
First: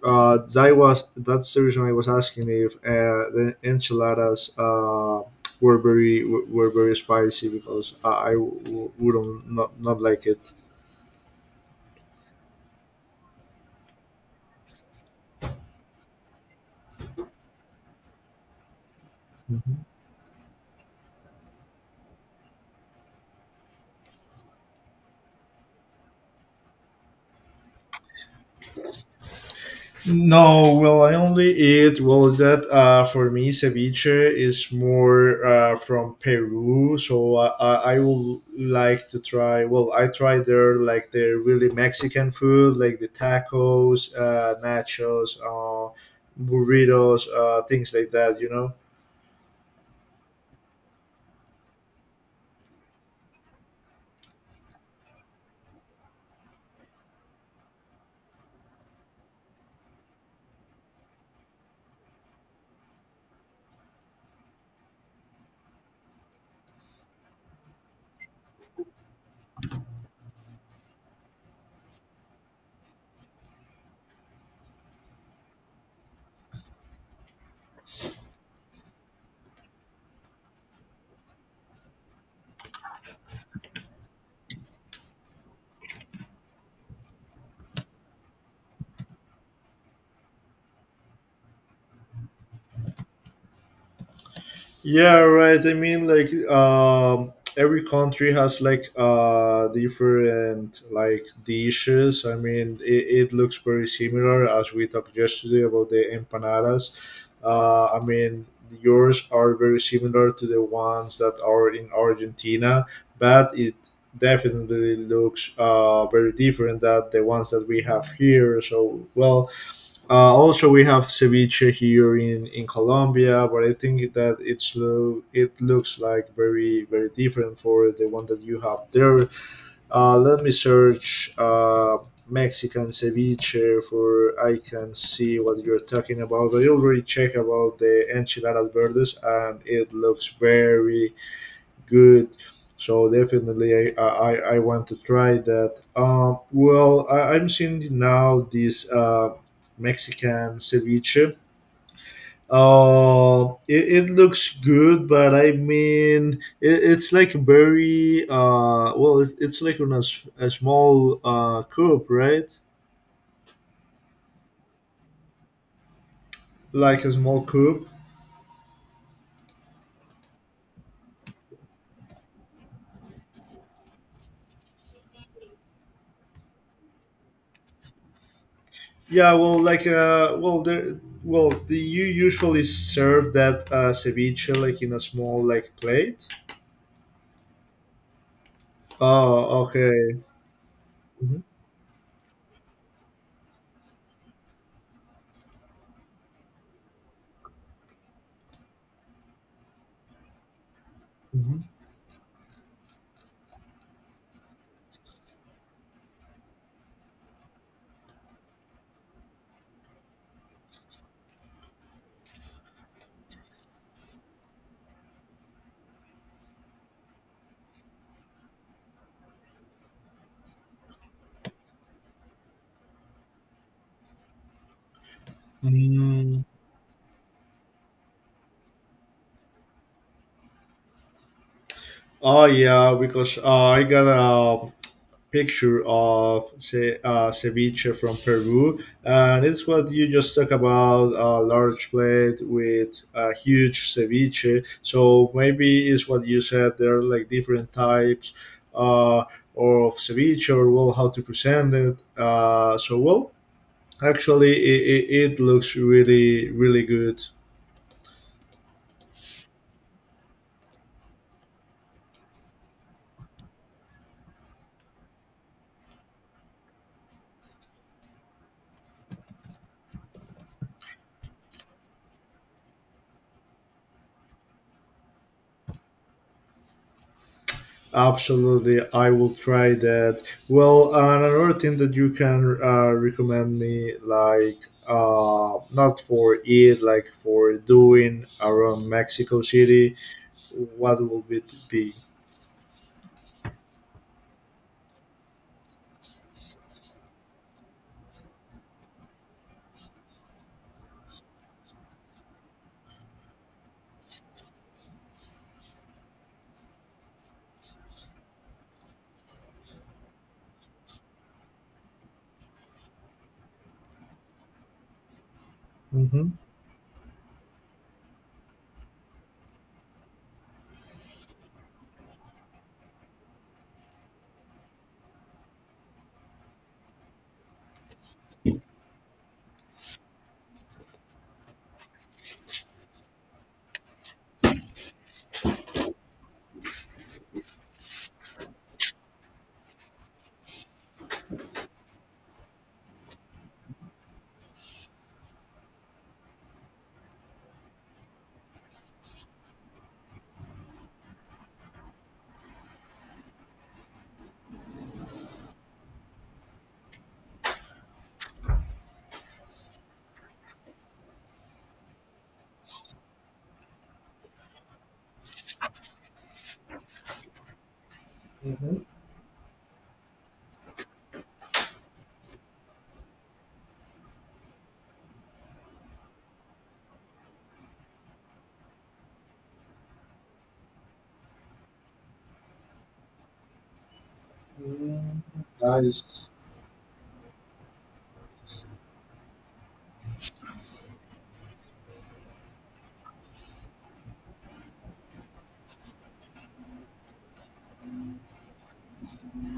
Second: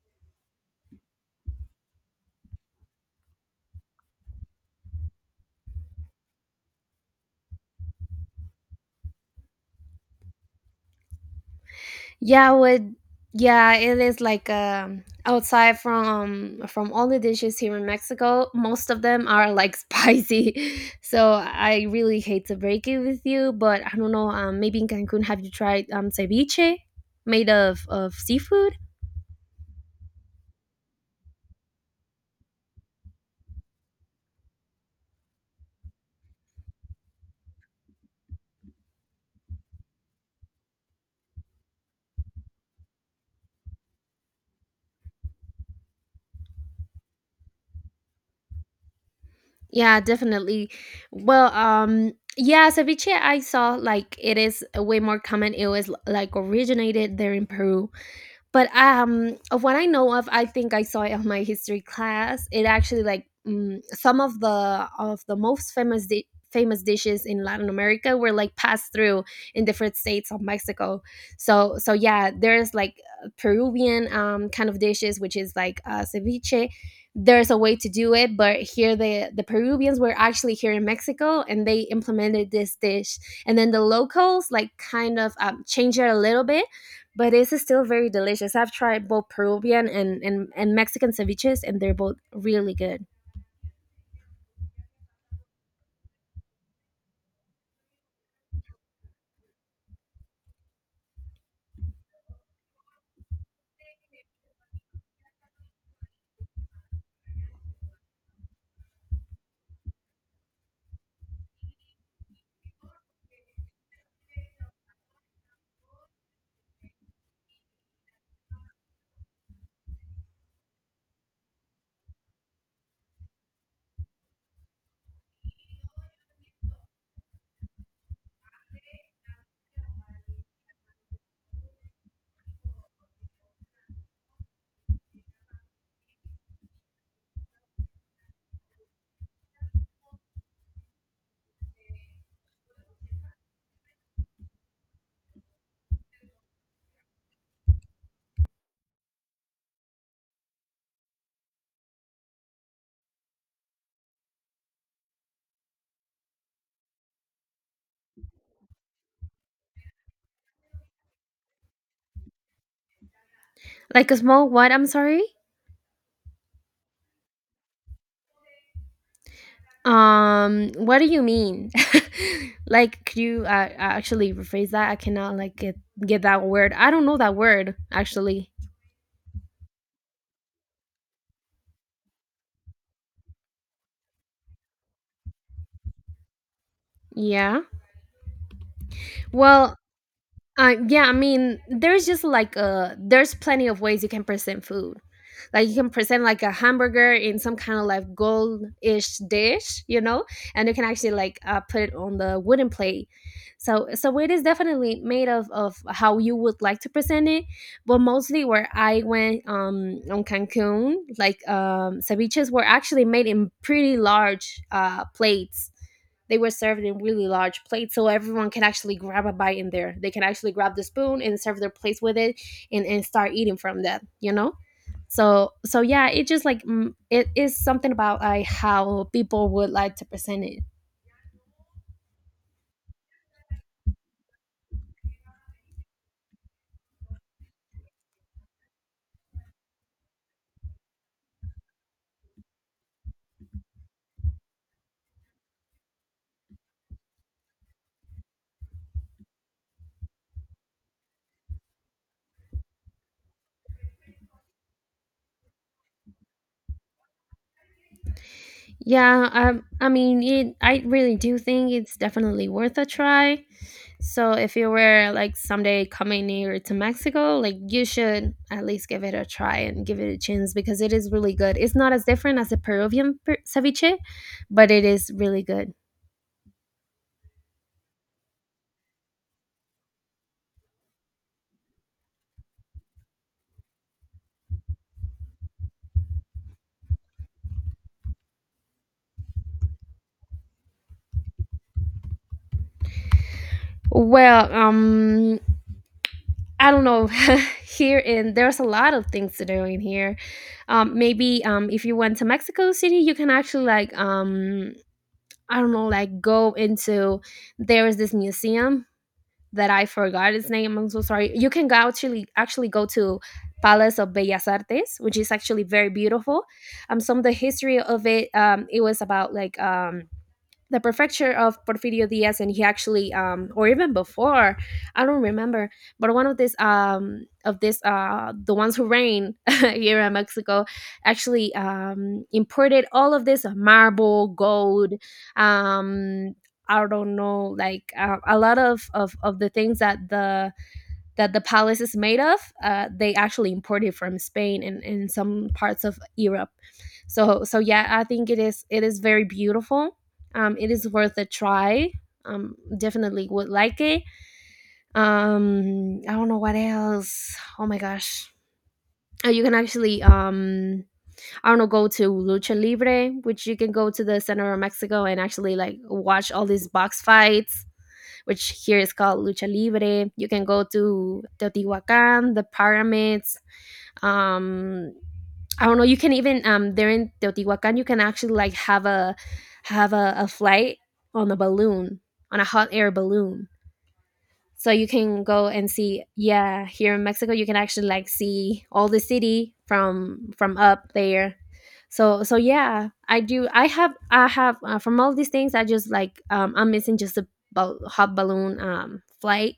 That's the reason I was asking if the enchiladas. Were very were very spicy because I wouldn't not like it. yeah with yeah, it is like outside from all the dishes here in Mexico, most of them are like <laughs> spicy. So I really hate to break it with you, but I don't know, maybe in Cancun, have you tried ceviche made of seafood? No, well, I only eat. Well, is that for me? Ceviche is more from Peru, so I would like to try. Well, I tried their like their really Mexican food, like the tacos, nachos, burritos, things like that. You know. Yeah, definitely. Well, yeah, ceviche, I saw like it is way more common. It was like originated there in Peru, but of what I know of, I think I saw it on my history class, it actually like, some of the most famous famous dishes in Latin America were like passed through in different states of Mexico. So yeah there's like Peruvian kind of dishes, which is like ceviche. There's a way to do it, but here the Peruvians were actually here in Mexico and they implemented this dish, and then the locals like kind of changed it a little bit, but it is still very delicious. I've tried both Peruvian and Mexican ceviches, and they're both really good. Yeah, right. I mean, like every country has like different like dishes. I mean, it looks very similar as we talked yesterday about the empanadas. I mean, yours are very similar to the ones that are in Argentina, but it definitely looks very different than the ones that we have here. So, well, also, we have ceviche here in Colombia, but I think that it's it looks like very very different for the one that you have there. Let me search Mexican ceviche for I can see what you're talking about. I already checked about the enchiladas verdes, and it looks very good. So definitely, I want to try that. Well, I'm seeing now this Mexican ceviche. It looks good, but I mean, it's like very well, it's like on a, a small cube, right? Like a small what? I'm sorry. Like a small cube. What do you mean? <laughs> Like, could you actually rephrase that? I cannot like get that word. I don't know that word actually. Yeah, well, like well, there, well, the, you usually serve that ceviche like in a small like plate. Yeah. Oh, Well, okay. Yeah. I Mhm, mean, there's just like there's plenty of ways you can present food. Like you can present like a hamburger in some kind of like goldish dish, and you can actually like mhm. Put it on the wooden plate. So it is definitely made of how you would like to present it, but mostly where I went, on Cancun, like ceviches were actually made in pretty large plates. They were served in really large plates, so everyone can actually grab a bite in there. They can actually grab the spoon and serve their plates with it and start eating from that. So yeah, it Mm. just like it is something about like how people would like to present it. Oh, yeah, because I got a picture of say, ceviche from Peru, and it's what you just talked about, a large plate with a huge ceviche. So maybe it's what you said, there are like different types uh, of ceviche or well, how to present it. So, well, actually, it looks really, really good. Yeah, I mean, I really do think it's definitely worth a try, so if you were like someday coming near to Mexico, like you should at least give it a try and give it a chance, because it is really good. It's not as different as the Peruvian ceviche, but it is really good. Absolutely, I will try that. Well, and another thing that you can recommend me, like not for it, like for doing around Mexico City, what will it be? Well, I don't know. <laughs> here in There's a lot of things to do in here. Maybe, if you went to Mexico City, you can actually like, I don't know, like go into, there is this museum that I forgot its name. I'm so sorry. You can go actually actually go to Palace of Bellas Artes, which is actually very Mm-hmm. beautiful. Some of the history of it, it was about like, the prefecture of Porfirio Diaz, and he actually, or even before, I don't remember, but one of this, the ones who reigned <laughs> here in Mexico, actually, imported all of this marble, gold, um, I don't know, like, a lot of the things that the palace is made of. They actually imported from Spain and in some parts of Europe. So yeah, I think it is very beautiful. It is worth a try. Definitely would like it. I don't know what else. Oh my gosh. You can actually, I don't know, go to Lucha Libre, which you can go to the center of Mexico and actually like watch all these box fights, which here is called Lucha Libre. You can go to Teotihuacan, the pyramids. Um, I don't know. You can even, there in Teotihuacan, you can actually like have a flight on a balloon, on a hot air balloon, so you Mm-hmm. can go and see. Nice. Yeah, here in Mexico you can actually like see all the city from up there. So yeah, I do. I have, from all these things, I just like, I'm missing just a hot balloon, flight.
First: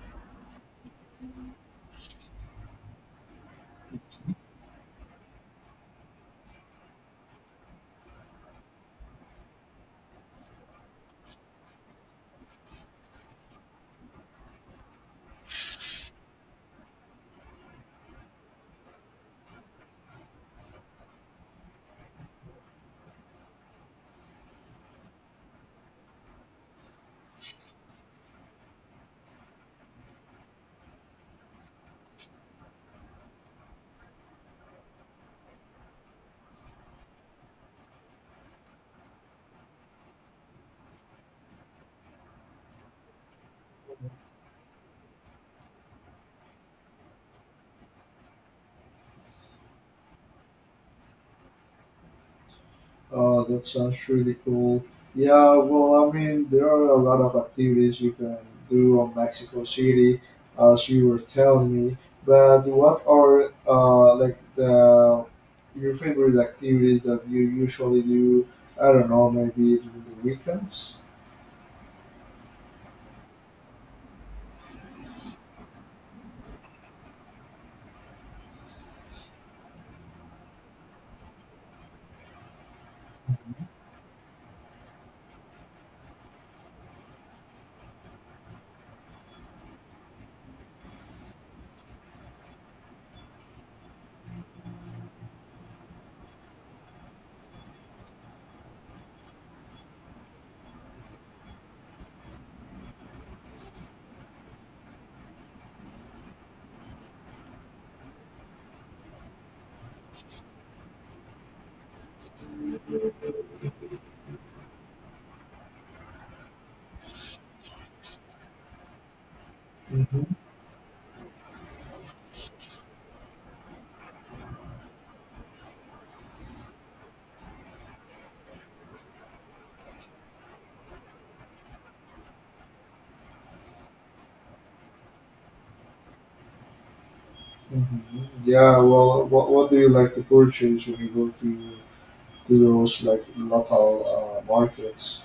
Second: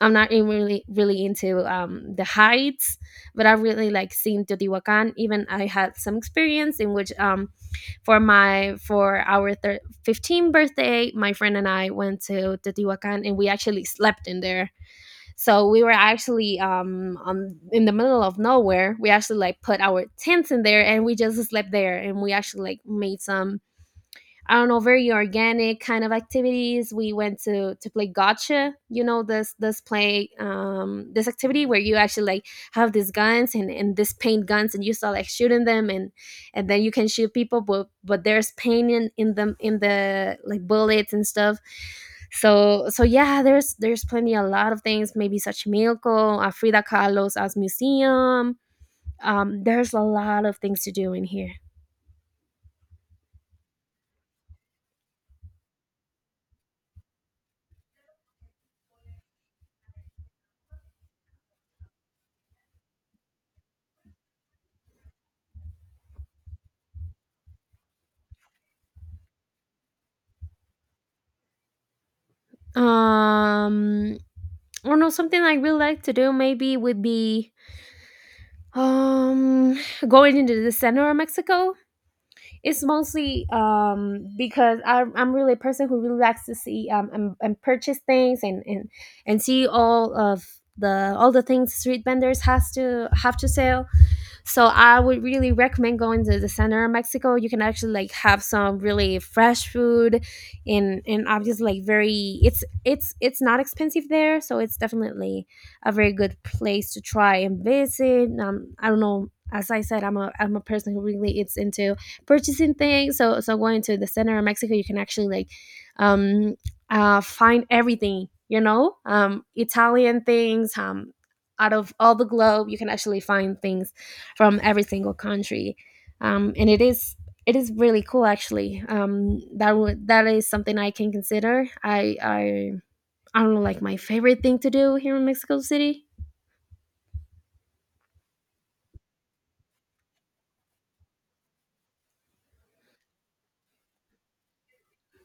I'm not in really, really into, the heights, but I really like seeing Teotihuacan. Even I had some experience in which, for my for our 15th birthday, my friend and I went to Teotihuacan and we actually slept in there. So we were actually, in the middle of nowhere. We actually like put our tents in there and we just slept there, and we actually like made some, I don't know, very organic kind of activities. We went to play gotcha. You know, this activity where you actually like have these guns and this paint guns, and you start like shooting them, and then you can shoot people, but there's paint in them, in the like bullets and stuff. So yeah, there's plenty a lot of things. Maybe such Milko, Frida Kahlo's as museum. There's a lot of things to do in here. Oh, that sounds really cool. Yeah, well, I mean, there are a lot of activities you can do on Mexico City, as you were telling me. But what are like the your favorite activities that you usually do? I don't know, maybe during the weekends. Um or no, something I really like to do maybe would be, um going into the center of Mexico. It's mostly, because I'm really a person who really likes to see, and, purchase things, and see all of the all the things street vendors has to have to sell. So I would really recommend going to the center of Mexico. You can actually like have some really fresh food, and obviously like, very it's not expensive there, so it's definitely a very good place to try and visit. I don't know, as I said, I'm a person who really is into purchasing things. So going to the center of Mexico, you can actually like, um find everything, you know, Italian Hmm. things, out of all the globe you can actually find things from every single country. And it is really cool, actually. That is something I can consider. I don't know, like my favorite thing to do here in Mexico City. Yeah, well, what do you like to purchase when you go to those like local markets?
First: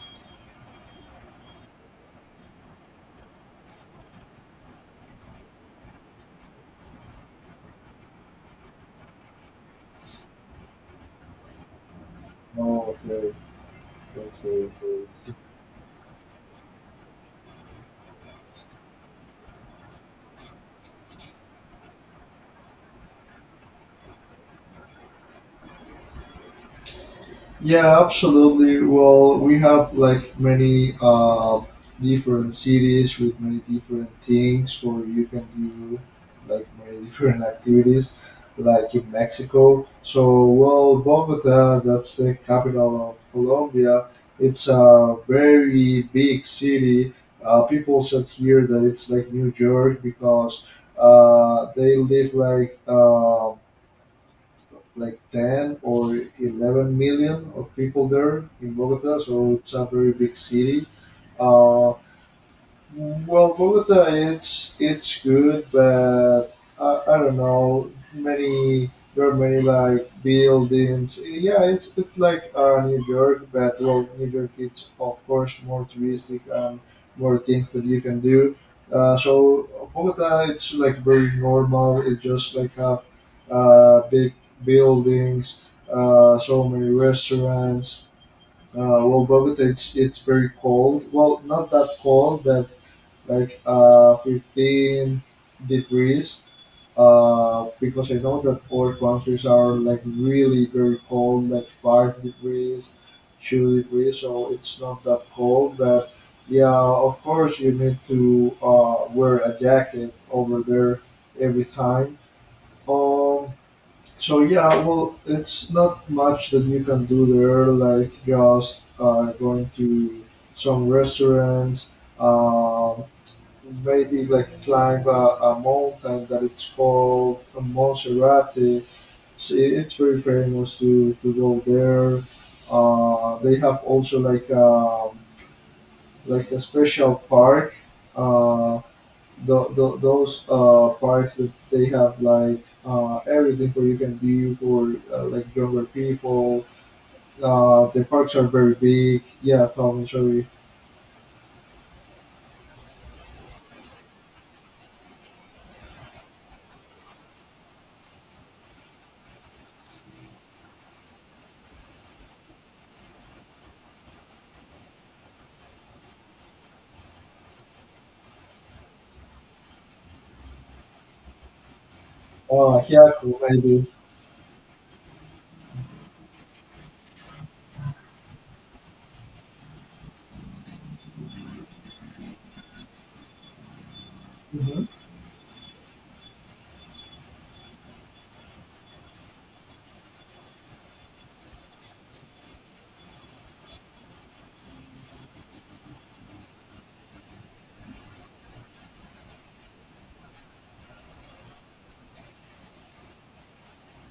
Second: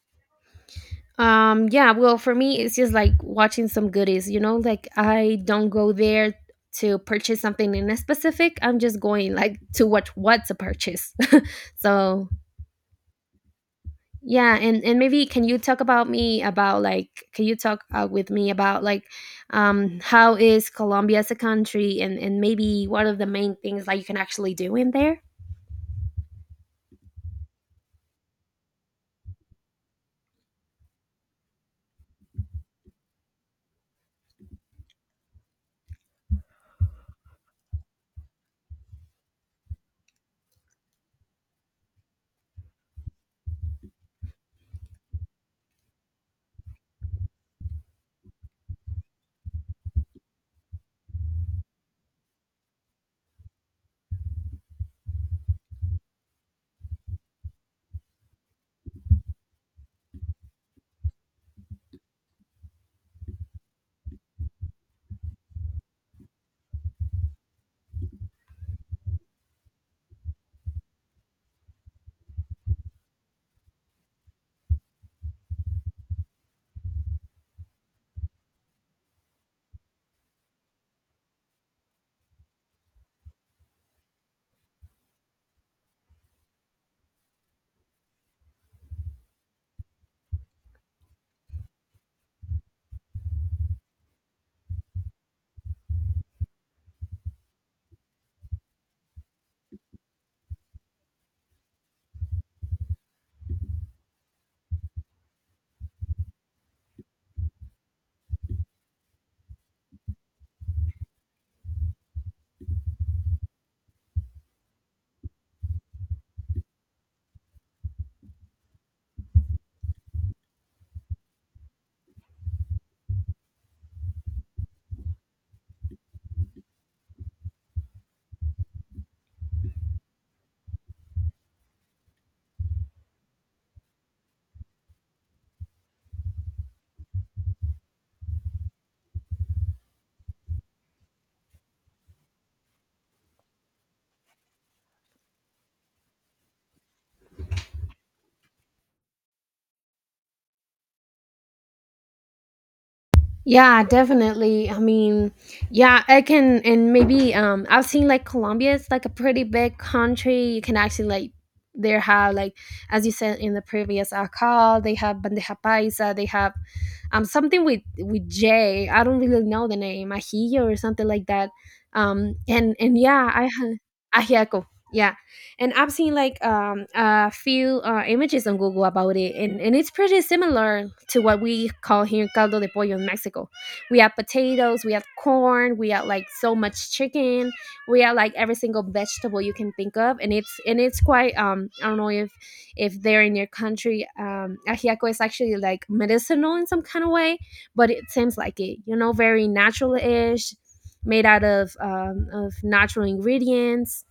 Yeah, well, for me it's just like watching some goodies. Like, I don't go there to purchase something in a specific. I'm just going like to watch what to purchase. <laughs> So Oh, okay, yeah, okay. and maybe Okay. can you talk about me about like, can you talk with me about like, how is Colombia as a country, and maybe what are the main things like you can actually do in there? Yeah, absolutely. Well, we have like many different cities with many different things where you can do like many <laughs> different activities, like in Mexico. So, well, Bogota, that's the capital of Colombia. It's a very big city. People said here that it's like New York because they live like. Like 10 or 11 million of people there in Bogota, so it's a very big city. Uh, well, Bogota, it's good, but I don't know. Many, there are many like buildings. Yeah, it's like New York, but well, New York it's of course more touristic and more things that you can do. So Bogota, it's like very normal. It just like have big buildings, so many restaurants. Well, Bogota, it's very cold. Well, not that cold, but like 15 degrees because I know that other countries are like really very cold, like 5 degrees, 2 degrees, so it's not that cold. But yeah, of course, you need to wear a jacket over there every time. Um, so yeah, well, it's not much that you can do there, like just going to some restaurants. Um, maybe like climb a mountain that it's called Montserrat. It's very famous to go there. They have also like a special park. Uh, those parks that they have like everything for you can do for like younger people. The parks are very big. Yeah, Tom and Jerry. Yeah, definitely. I mean, yeah, I can. And maybe, I've seen like Colombia is like a pretty big country. You can actually like, there have like, as you said in the previous call, they have bandeja paisa, they have, something with J. I don't really know the name, ajillo or something like that. And and Hyaku yeah, maybe. ajiaco. Yeah, and I've seen like, a few images on Google about it, and it's pretty similar to what we call here caldo de pollo in Mexico. We have Mm-hmm. potatoes, we have corn, we have like so much chicken, we have like every single vegetable you can think of, and it's quite, I don't know if they're in your country. Ajiaco is actually like medicinal in some kind of way, but it seems like it, very natural-ish, made out of, natural ingredients.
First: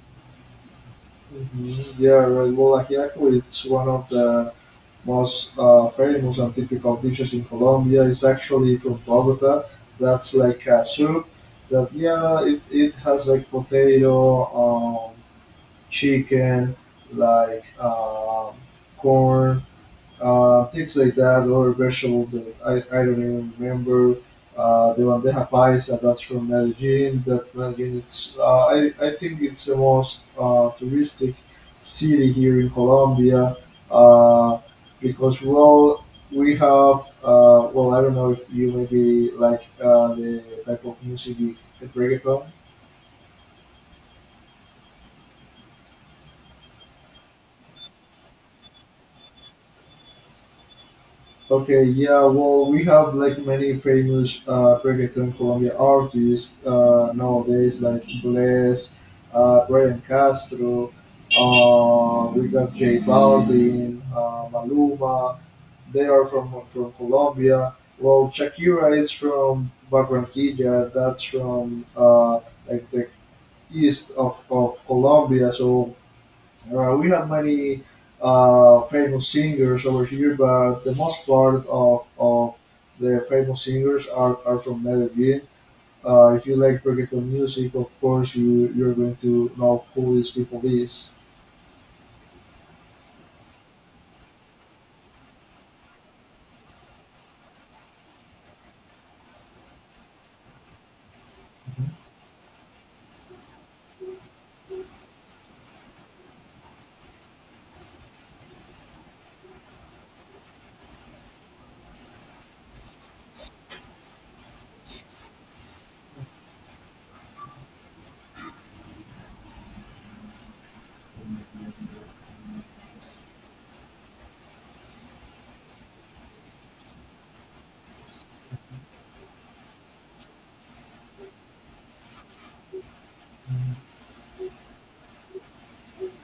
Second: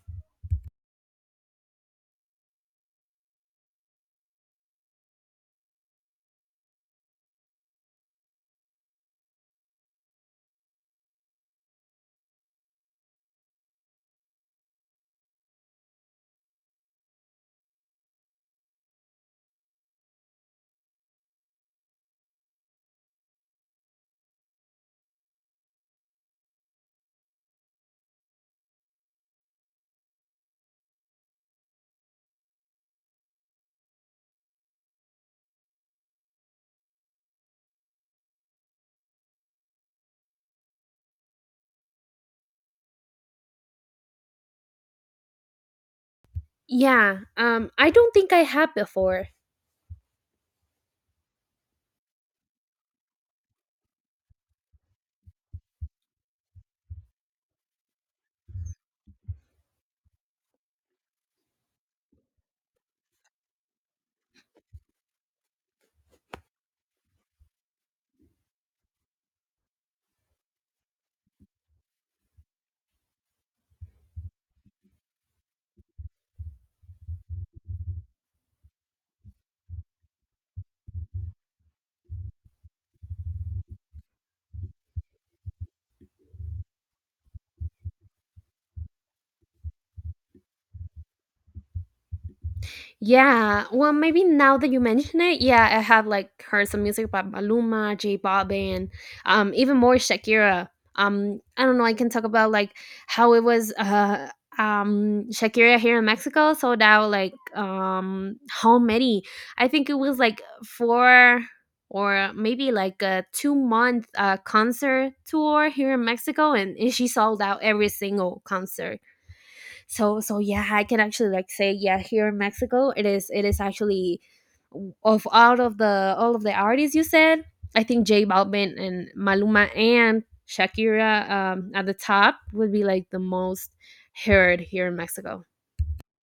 Mhm. Yeah, well, well, ajiaco is one of the most famous and typical dishes in Colombia. It's actually from Bogota. That's like a soup that, yeah, it has like potato, chicken, like corn, things like that, or vegetables that I don't even remember. The bandeja paisa, that's from Medellin. That Medellin, it's I think it's the most touristic city here in Colombia uh, because well, we have well I don't know if you maybe like the type of music, the reggaeton. Yeah, I don't think I have before. Okay, yeah, well, we have like many famous reggaeton Colombia artists nowadays, like Bless, Brian Castro, we got J Balvin, Maluma, they are from Colombia. Well, Shakira is from Barranquilla, that's from like the east of Colombia, so we have many famous singers over here, but the most part of the famous singers are from Medellin. If you like reggaeton music, of course, you're going to know who these people is. Yeah, well, maybe now that you mention it, yeah, I have like heard some music by Maluma, J Balvin, even more Shakira. I don't know. I can talk about like how it was, Shakira here in Mexico sold out like, how many? I think it was like four, or maybe like a 2 month concert tour here in Mexico, and she sold out every single concert. So yeah, I can actually like say, yeah, here in Mexico it is actually, of out of the all of the artists you said, I think Jay Balvin and Maluma and Shakira, at the top, would be like the most heard here in Mexico.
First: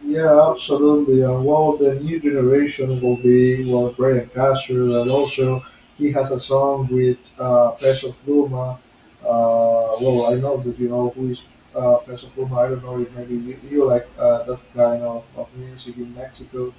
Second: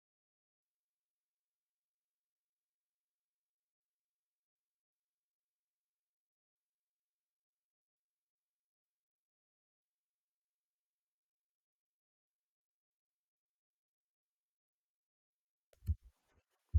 Yeah, absolutely. And well, the new generation will be well Brian Castro. That also he has a song with Peso Pluma. Well, I know that you know who is Peso Pluma. I don't know if maybe you like that kind of music in Mexico.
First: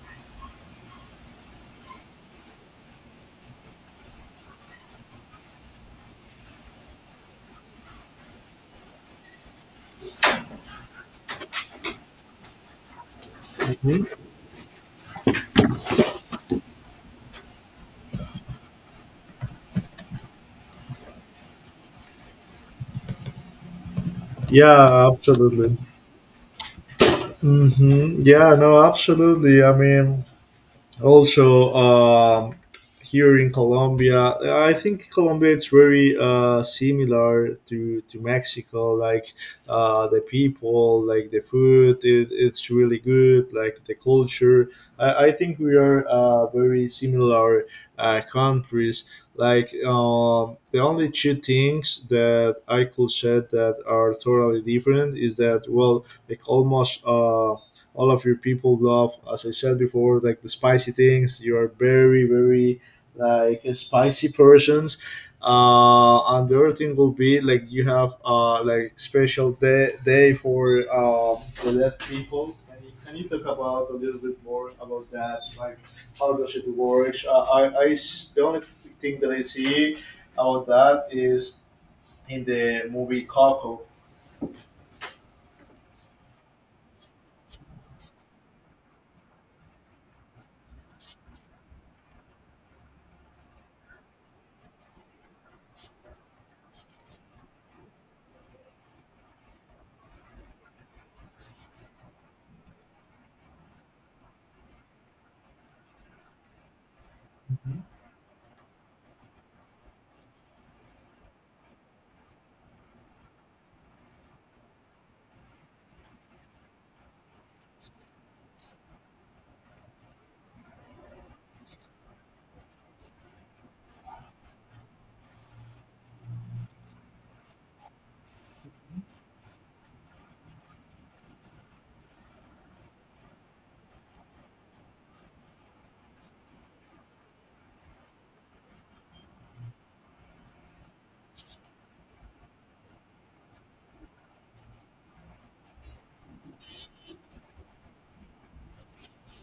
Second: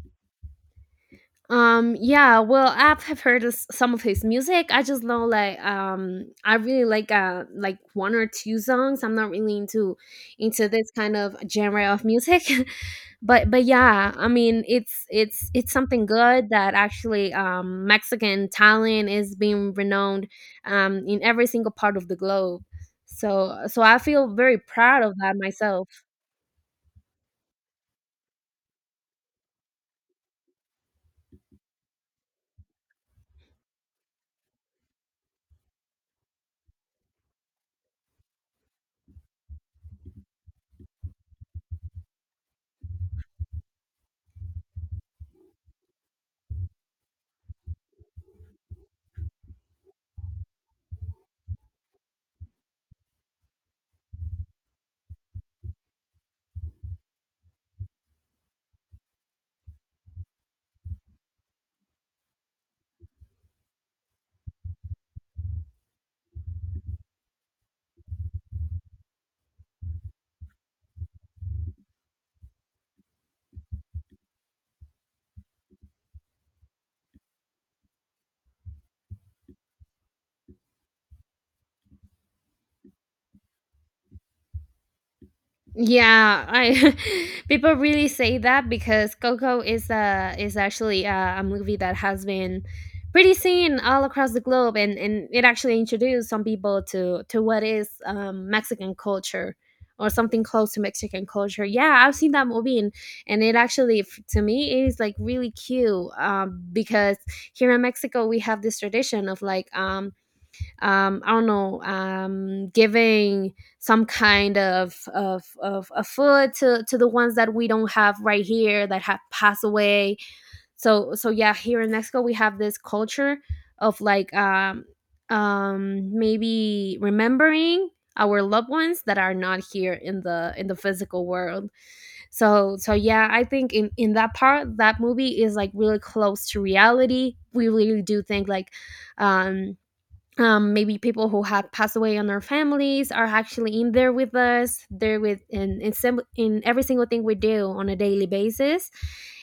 Yeah, well, I've have heard some of his music. I just know like, I really like one or two songs. I'm not really into this kind of genre of music. <laughs> but Hmm? yeah, I mean, it's something good that actually, Mexican talent is being renowned, in every single part of the globe, so I feel very proud Yeah, of that absolutely. myself. Yeah, no, absolutely. I mean, also here in Colombia, I think Colombia it's very similar to Mexico. Like the people, like the food, it's really good. Like the culture, I think we are very similar countries. Like the only two things that I could say that are totally different is that well, like almost. All of your people love, as I said before, like the spicy things. You are very, very like spicy persons. And the other thing will be like you have like special day for um the dead people. Can you, can you talk about a little bit more about that, like how does it work? The only thing that I see about that is in the movie Coco. Yeah, I <laughs> people really say that, because Coco is actually, a movie that has been pretty seen all across the globe, and it actually introduced some people to what is, Mexican culture, or something close to Mexican culture. Yeah, I've seen that movie, and it actually to me, it is like really cute. Because here in Mexico we have this tradition of like, I don't know, giving some kind of food to the ones that we don't have right here, that have passed away. So yeah, here in Mexico we have this culture of like, maybe remembering our loved ones that are not here in the physical world. So yeah, I think in that part, that movie is like really close to reality. We really do think, like, um maybe people who have passed away on their families are actually in there with us. They're with in, sem- in every single thing we do on a daily basis.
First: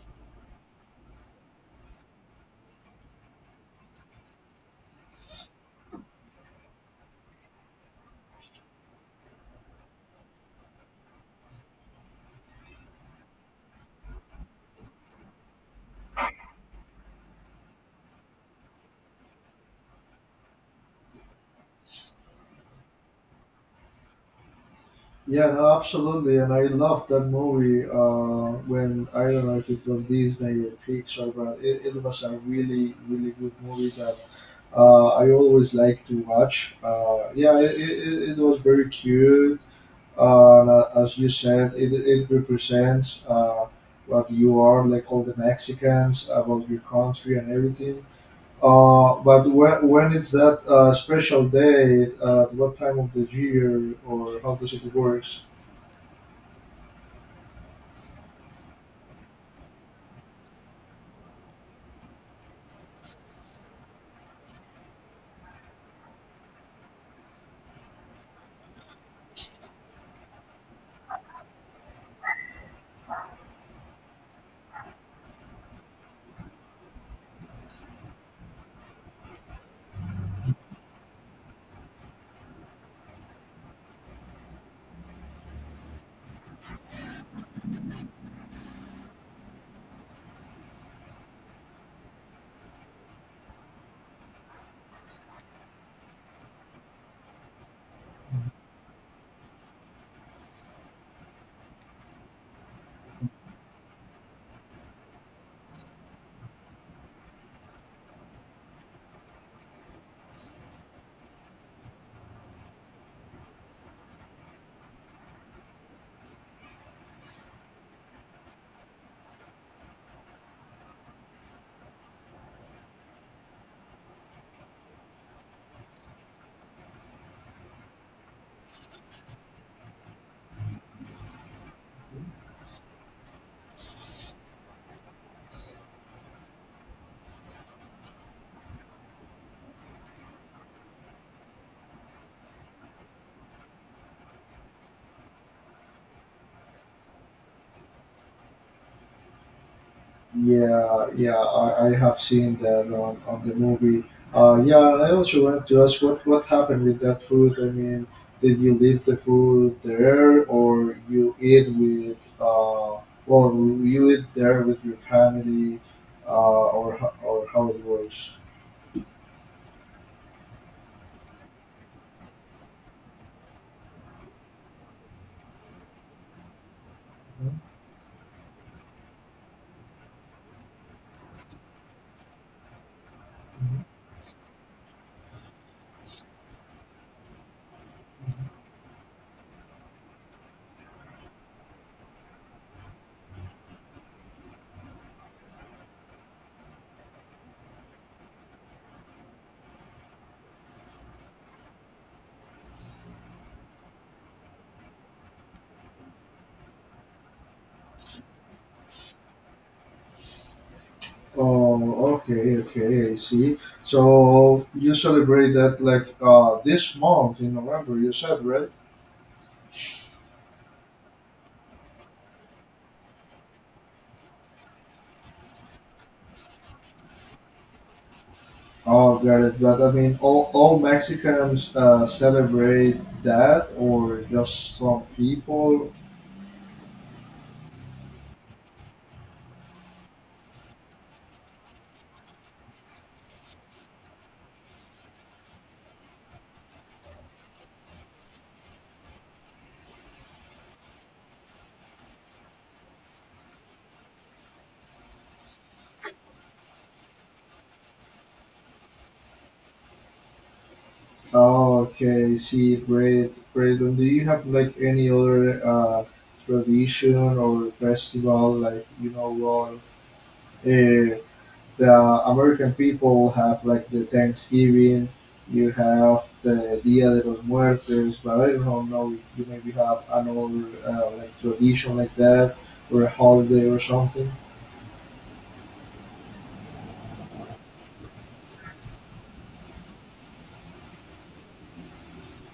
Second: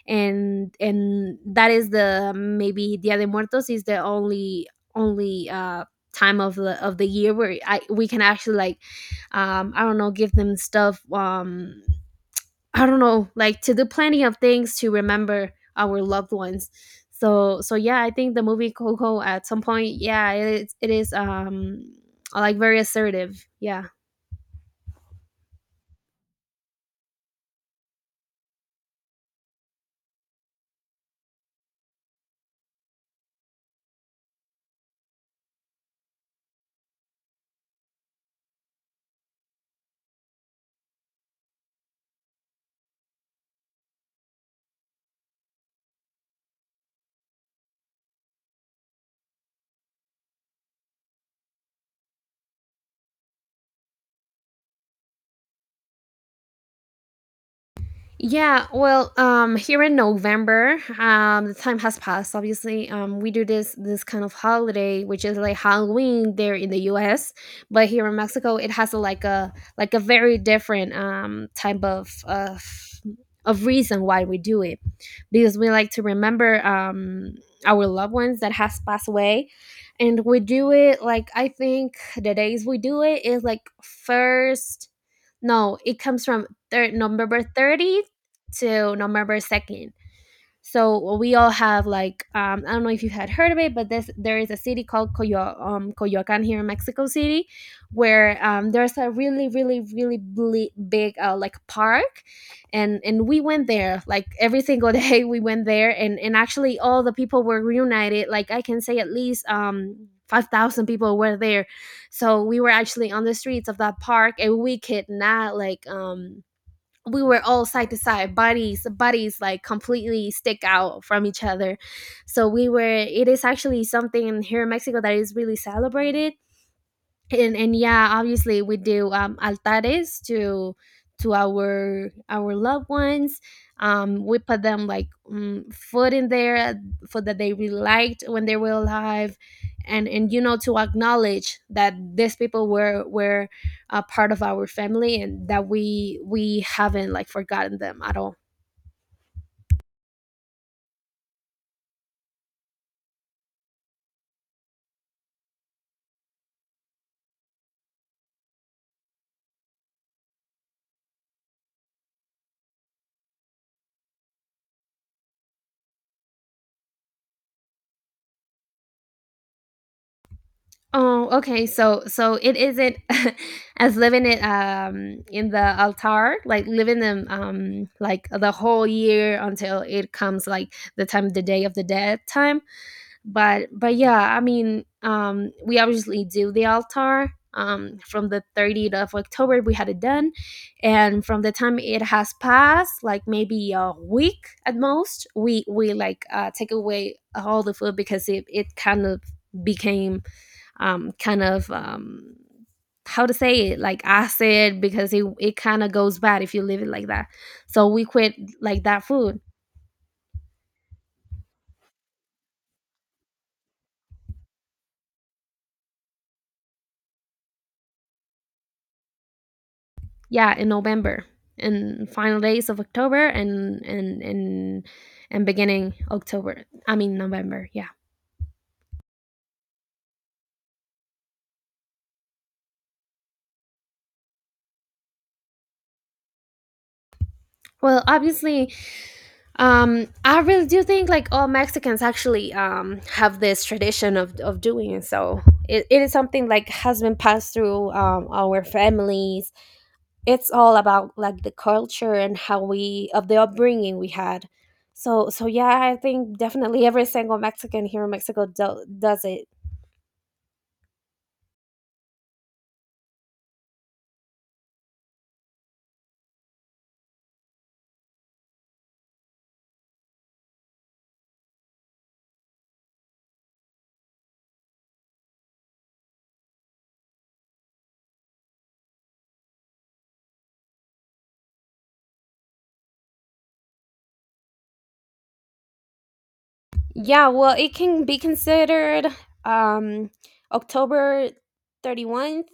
And that is the maybe dia de muertos is the only time of the year where I we can actually, like, I don't know, give them stuff. I don't know, like, to do plenty of things to remember our loved ones. So yeah, I think the movie Coco at some point, yeah, it is like very assertive. Yeah. Yeah, no, absolutely, and I love that movie. When, I don't know if it was Disney or Pixar, but it was a really, really good movie that I always like to watch. Yeah, it was very cute. As you said, it represents what you are, like all the Mexicans, about your country and everything. But when it's that special day, at what time of the year, or how does it work? Yeah, well, here in November, the time has passed. Obviously, we do this kind of holiday, which is like Halloween there in the U.S., but here in Mexico, it has a, like a, very different type of reason why we do it, because we like to remember our loved ones that has passed away. And we do it like, I think the days we do it is like first no, it comes from November 30 to November 2nd. So we all have like, I don't know if you had heard of it, but this there is a city called Coyoacan here in Mexico City, where there's a really really really big, like, park, and we went there like every single day. <laughs> We went there, and actually all the people were reunited. Like, I can say at least, 5,000 people were there, so we were actually on the streets of that park, and we could not, like, we were all side to side, bodies like completely stick out from each other. So we were It is actually something here in Mexico that is really celebrated, and yeah, obviously we do, altares to our loved ones. We put them, like, food in there, food that they really liked when they were alive, and you know, to acknowledge that these people were a part of our family, and that we haven't like forgotten them at all. Yeah, yeah, I have seen that on the movie. Yeah, and I also want to ask what happened with that food. I mean, did you leave the food there, or you eat with well, you eat there with your family, or how it works? Oh, okay. So it isn't, <laughs> as living it, in the altar, like living them, Mhm, like the whole year until it comes like the time, the day of the dead time. But mhm. Yeah, I mean, we obviously do the altar, from the 30th of October we had it done. And from the time it has passed, like maybe a week at most, we like, take away all the food, because it kind of became, um, kind of um, how to say it, like acid, because it kind of goes bad if you leave it like that. So we quit like that food. Oh, okay, okay, I see. So you celebrate that like this month in November. You said, right? Yeah, in November, and final days of October, and beginning October, I mean November, yeah. Oh, got it. But I mean, all Mexicans celebrate that, or just some people? Well, obviously, I really do think, like, all Mexicans actually, have this tradition of doing it. So it is something like has been passed through, our families. It's all about, like, the culture and how we, of the upbringing we had. So yeah, I think definitely every single Mexican here in Mexico does it. Oh, okay. See, great, great. And do you have like any other tradition or festival, like you know, well, uh, the American people have like the Thanksgiving. You have the Dia de los Muertos, but I don't know if you maybe have another like tradition like that or a holiday or something. Yeah, well, it can be considered, um, October 31st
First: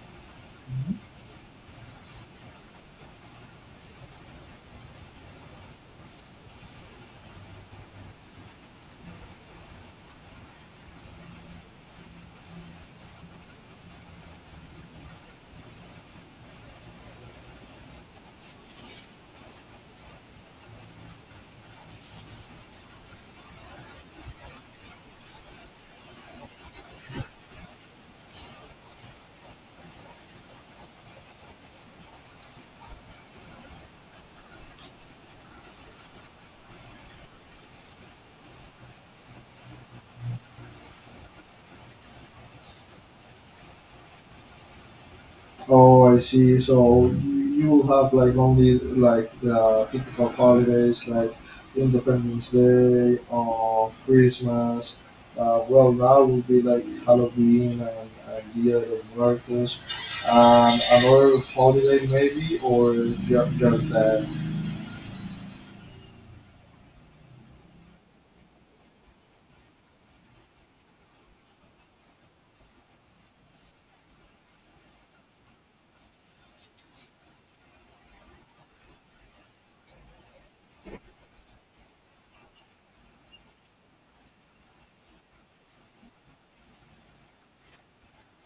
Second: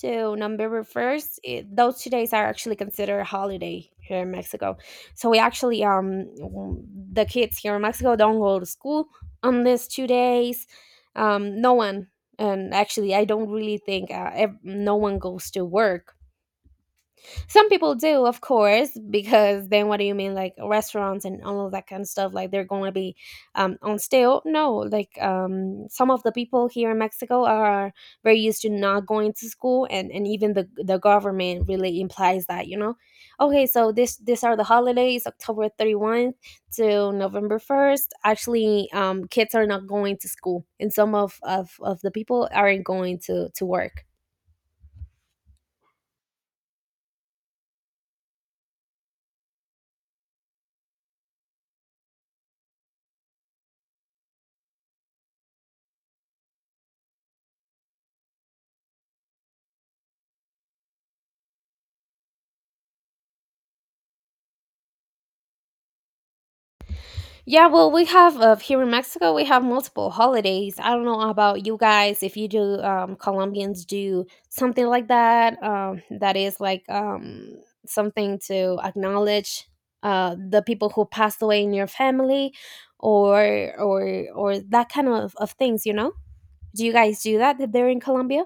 to November 1st. Those 2 days are actually considered a holiday here in Mexico. So we actually, the kids here in Mexico don't go to school on these 2 days. No one, and actually, I don't really think, no one goes to work. Some people do, of course, because then what do you mean, like restaurants and all of that kind of stuff? Like they're going to be, on sale? No, like, some of the people here in Mexico are very used to not going to school, and even the government really implies that, you know. Okay, so this these are the holidays, October 31 to November 1. Actually, kids are not going to school, and some of the people aren't going to work. Oh, I see. So you will have like only like the typical holidays like Independence Day or Christmas. Well, now will be like Halloween and Dia de Muertos, and another holiday maybe, or just that. Yeah, well, we have, here in Mexico, we have multiple holidays. I don't know about you guys if you do, Colombians do something like that. That is like, something to acknowledge, the people who passed away in your family, or or that kind of things. You know, do you guys do that there in Colombia?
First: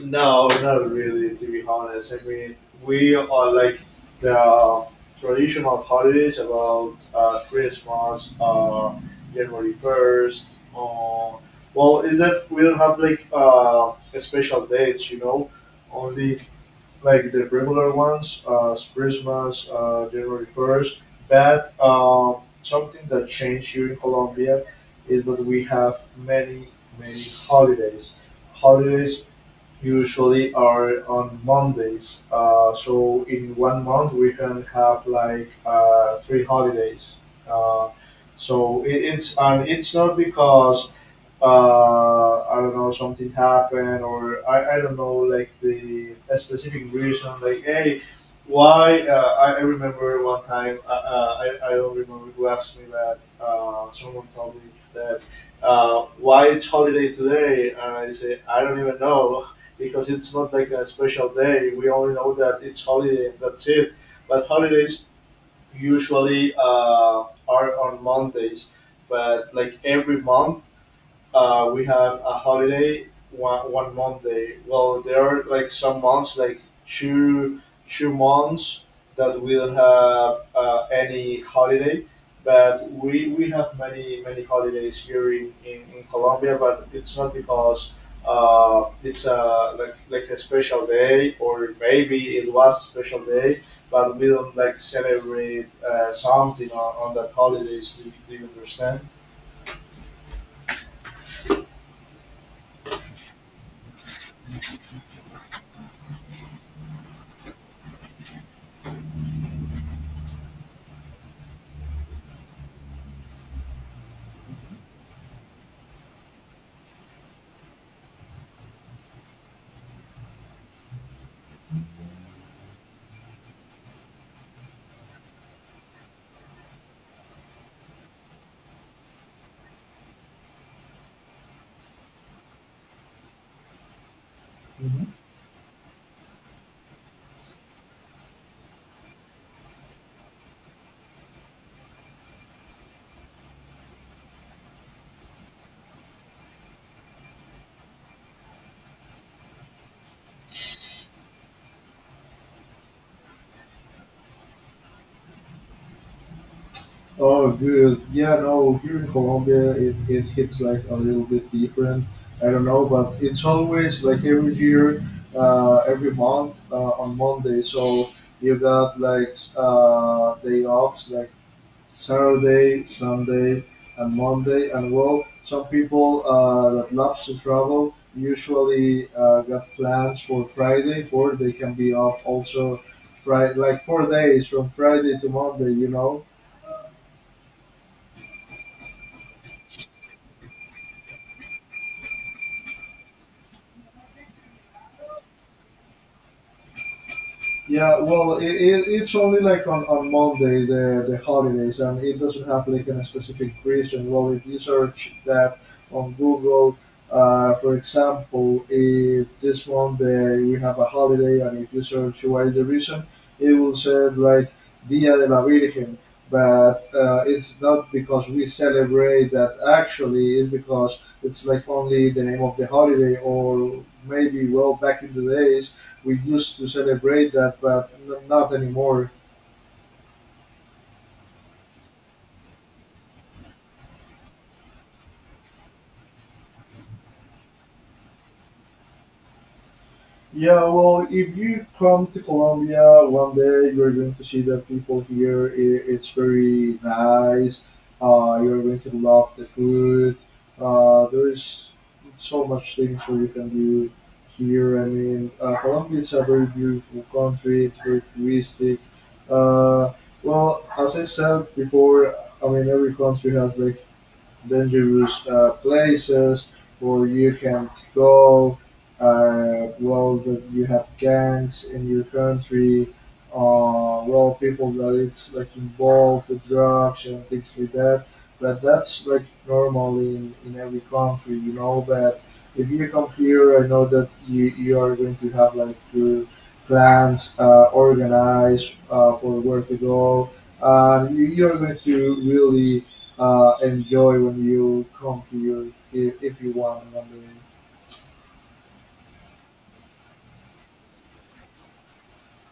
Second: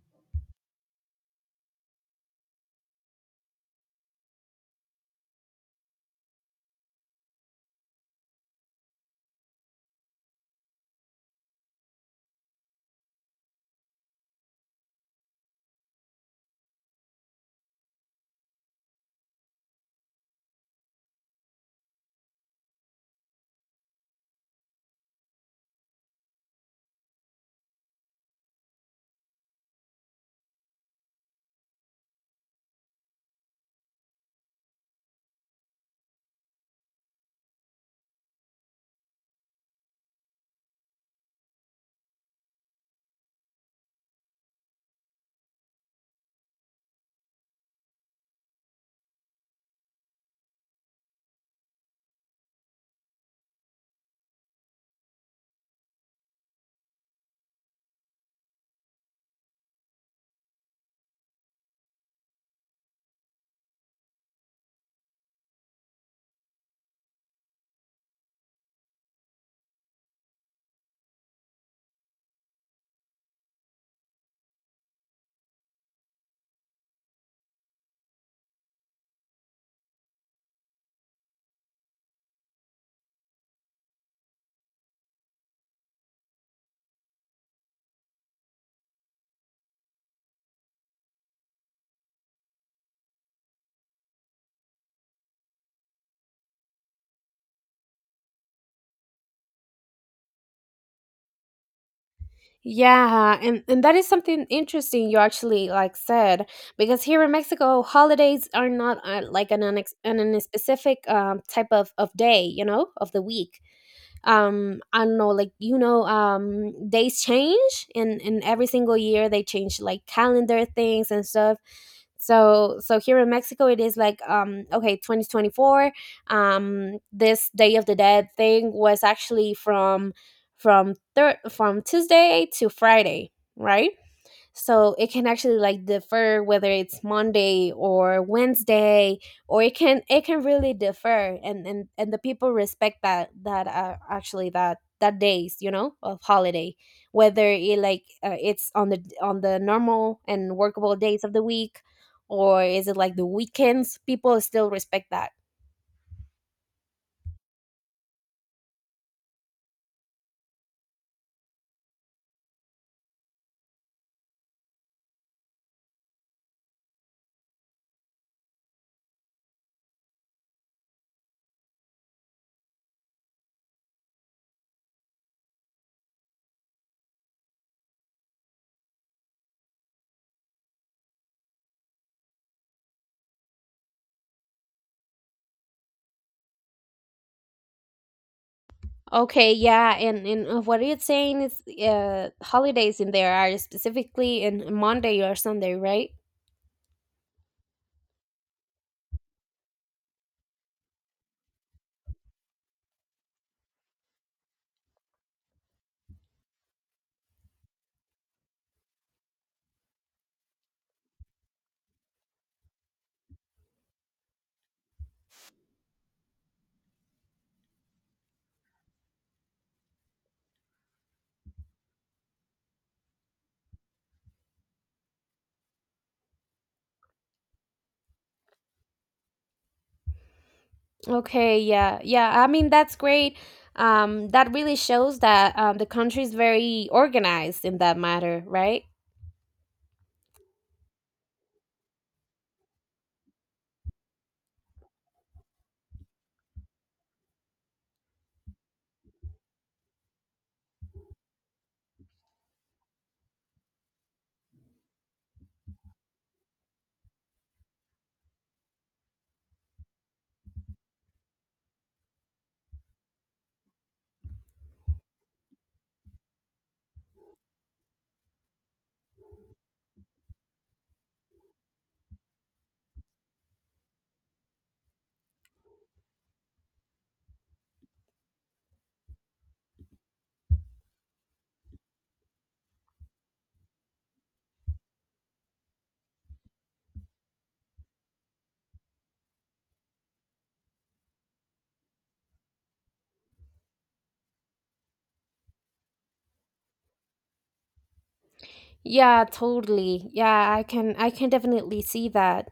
No, not really. To be honest, I mean, we are like the traditional holidays about Christmas, January 1st. Uh, well, is that we don't have like special dates, you know, only like the regular ones, Christmas, January 1st. But something that changed here in Colombia is that we have many, many holidays holidays usually are on Mondays. So in one month we can have like 3 holidays. Uh, it's and it's not because I don't know, something happened, I don't know, like the a specific reason, like, hey, why? I remember one time, I don't remember who asked me that, someone told me that, why it's holiday today? And I say, I don't even know, because it's not like a special day. We only know that it's holiday, and that's it. But holidays usually are on Mondays, but like every month, we have a holiday one Monday. Well, there are like some months, like two two months that we don't have any holiday, but we have many, many holidays here in Colombia. But it's not because it's a like a special day, or maybe it was a special day, but we don't like celebrate something on that holidays. Do you understand? Yeah, and that is something interesting you actually, like, said, because here in Mexico, holidays are not, like, an specific, type of day, you know, of the week. I don't know, like, you know, days change, and every single year they change, like, calendar things and stuff. So here in Mexico it is like, okay, 2024, this day of the dead thing was actually from from Tuesday to Friday, right? So it can actually, like, differ whether it's Monday or Wednesday, or it can really differ. And the people respect that, actually that days, you know, of holiday, whether it like, it's on the normal and workable days of the week, or is it like the weekends, people still respect that. Oh, good. Yeah, no, here in Colombia, it hits like a little bit different. I don't know, but it's always like every year, every month on Monday. So you got like day offs like Saturday, Sunday, and Monday. And well, some people that loves to travel usually got plans for Friday, or they can be off also, right? Like four days from Friday to Monday, you know. Okay, yeah, and what it's saying is, holidays in there are specifically in Monday or Sunday, right? Yeah, well, it's only like on Monday the holidays, and it doesn't have like a specific reason. Well, if you search that on Google, for example, if this Monday we have a holiday, and if you search what is the reason, it will say like Dia de la Virgen, but it's not because we celebrate that. Actually, it's because it's like only the name of the holiday, or maybe well back in the days we used to celebrate that, but not anymore. Okay, yeah, yeah. I mean, that's great. That really shows that, the country is very organized in that matter, right? Yeah, well, if you come to Colombia one day, you're going to see that people here, I it's very nice. You're going to love the food. There is so much things that you can do here. I mean, Colombia is a very beautiful country. It's very touristic. Uh, well, as I said before, I mean, every country has like dangerous places where you can't go. Well, that you have gangs in your country. Well, people that it's like involved with drugs and things like that. But that's like normal in every country, you know. But if you come here, I know that you are going to have like your plans organized for where to go. You are going to really enjoy when you come to you if you want one day. Yeah, totally. Yeah, I can definitely see that.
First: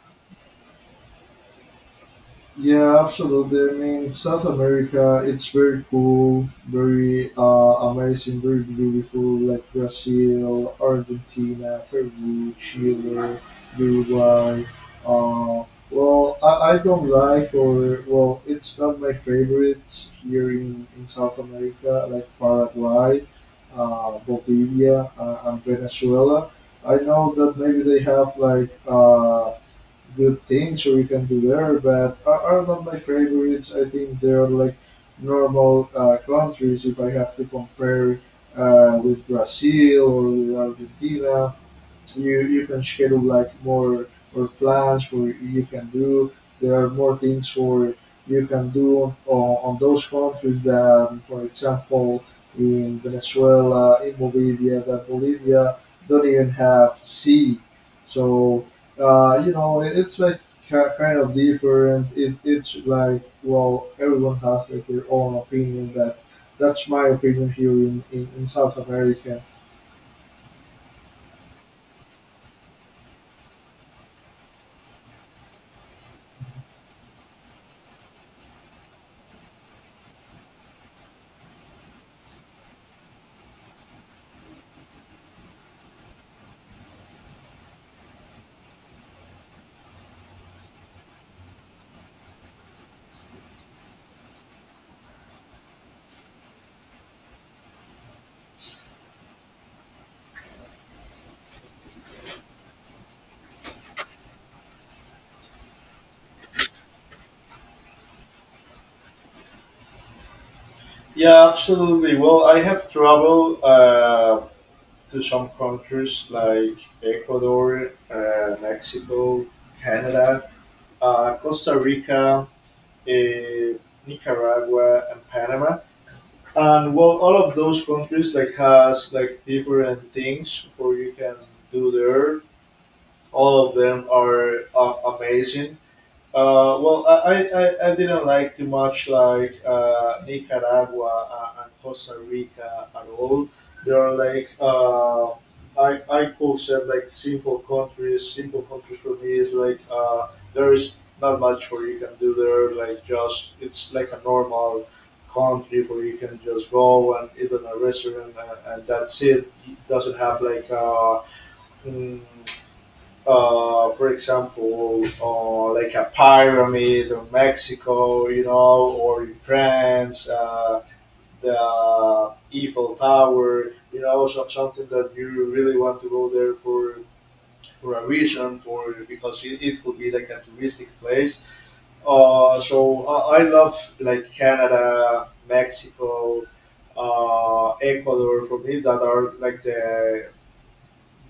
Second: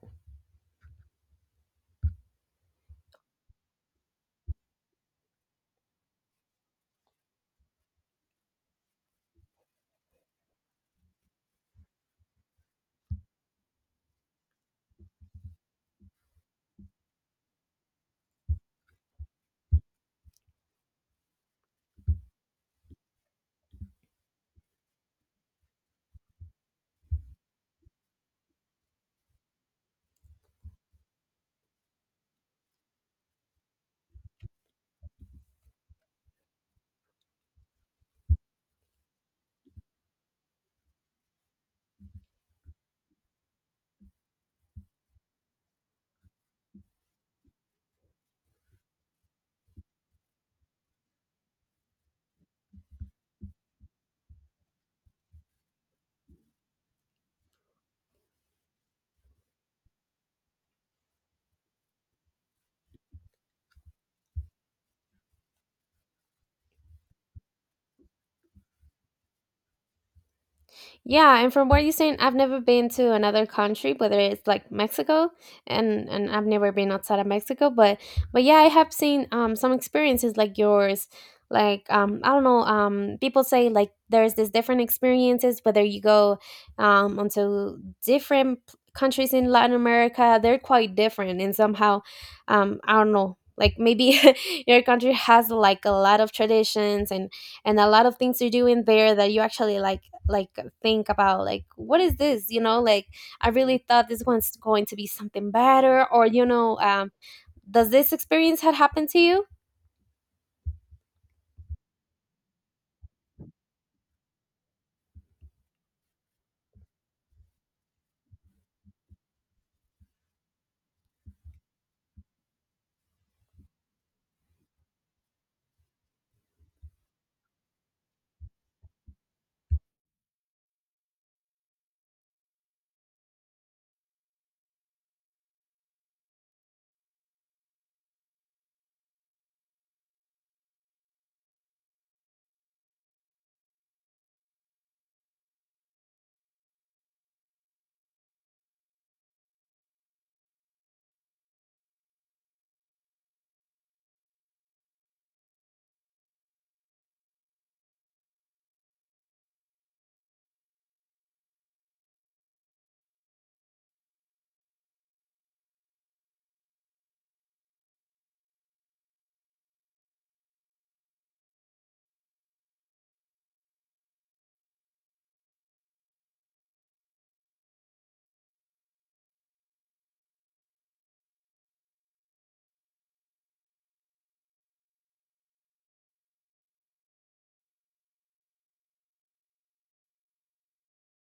Yeah, absolutely. I mean, South America, it's very cool, very amazing, very beautiful, like Brazil, Argentina, Peru, Chile, Uruguay. Uh, well, I don't like, or, well, it's not my favorite here in South America, like Paraguay, Bolivia, and Venezuela. I know that maybe they have like good things we can do there, but are not my favorites. I think they are like normal countries if I have to compare with Brazil or with Argentina. You can schedule like more plans for you can do. There are more things for you can do on those countries that, for example, in Venezuela, in Bolivia, that Bolivia don't even have sea. So you know, it's like kind of different. It's like, well, everyone has like their own opinion. That's my opinion here in South America. Yeah, and from what you're saying, I've never been to another country, whether it's like Mexico, and I've never been outside of Mexico, but yeah, I have seen, some experiences like yours, like, I don't know, people say like there's this different experiences whether you go, onto different countries in Latin America. They're quite different, and somehow, I don't know, like, maybe <laughs> your country has like a lot of traditions, and a lot of things you're doing there, that you actually, like, like think about, like, what is this, you know, like, I really thought this one's going to be something better, or, you know, does this experience had happened to you? Yeah, absolutely. Well, I have traveled to some countries like Ecuador, Mexico, Canada, Costa Rica, uh, Nicaragua, and Panama. And well, all of those countries like has like different things for you can do there. All of them are amazing. Well, I didn't like too much like Nicaragua and Costa Rica at all. They are like I could say like simple countries. Simple countries for me is like there is not much where you can do there. Like just it's like a normal country where you can just go and eat in a restaurant and that's it. It doesn't have like mm, for example, like a pyramid of Mexico, you know, or in France, the Eiffel Tower, you know, so, something that you really want to go there for a reason, for because it will be like a touristic place. I love like Canada, Mexico, Ecuador. For me, that are like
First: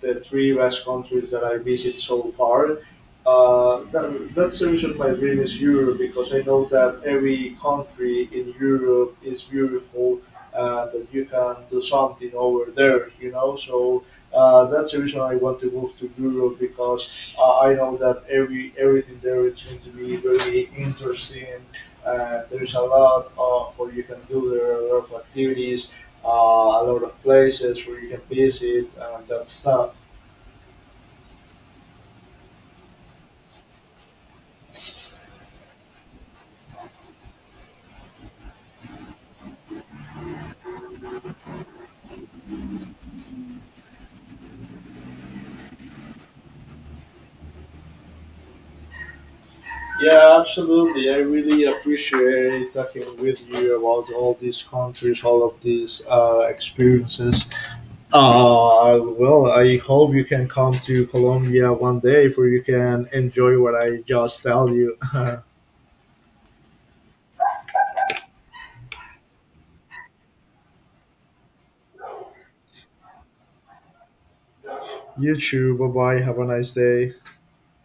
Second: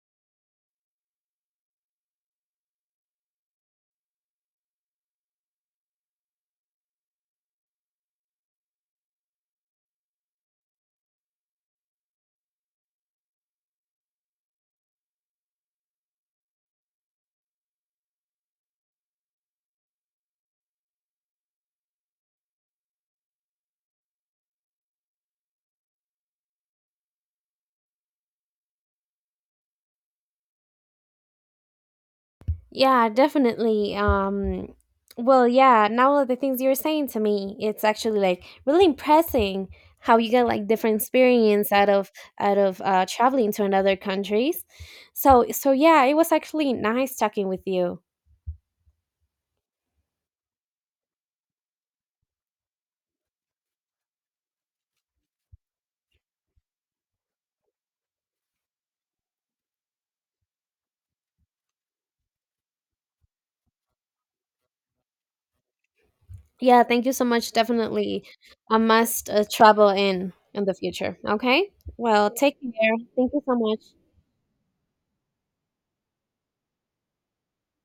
the 3 Basque countries that I visit so far. That's the reason why I really Europe because I know that every country in Europe is beautiful and that you can do something over there, you know. So that's the reason I want to move to Europe because I know that everything there is going to be very interesting. There's a lot of what you can do. There are a lot of activities uh, a lot of places where you can visit and that stuff. Yeah, definitely, well, yeah, now the things you were saying to me, it's actually like really impressing how you get like different experience out of, traveling to another countries. So yeah, it was actually nice talking with you. Yeah, absolutely. I really appreciate talking with you about all these countries, all of these experiences. Well, I hope you can come to Colombia one day where you can enjoy what I just tell you. <laughs> Yeah, thank you so much. Definitely I must, travel in the future. Okay. Well, take care. Thank you so much. You too. Bye bye. Have a nice day.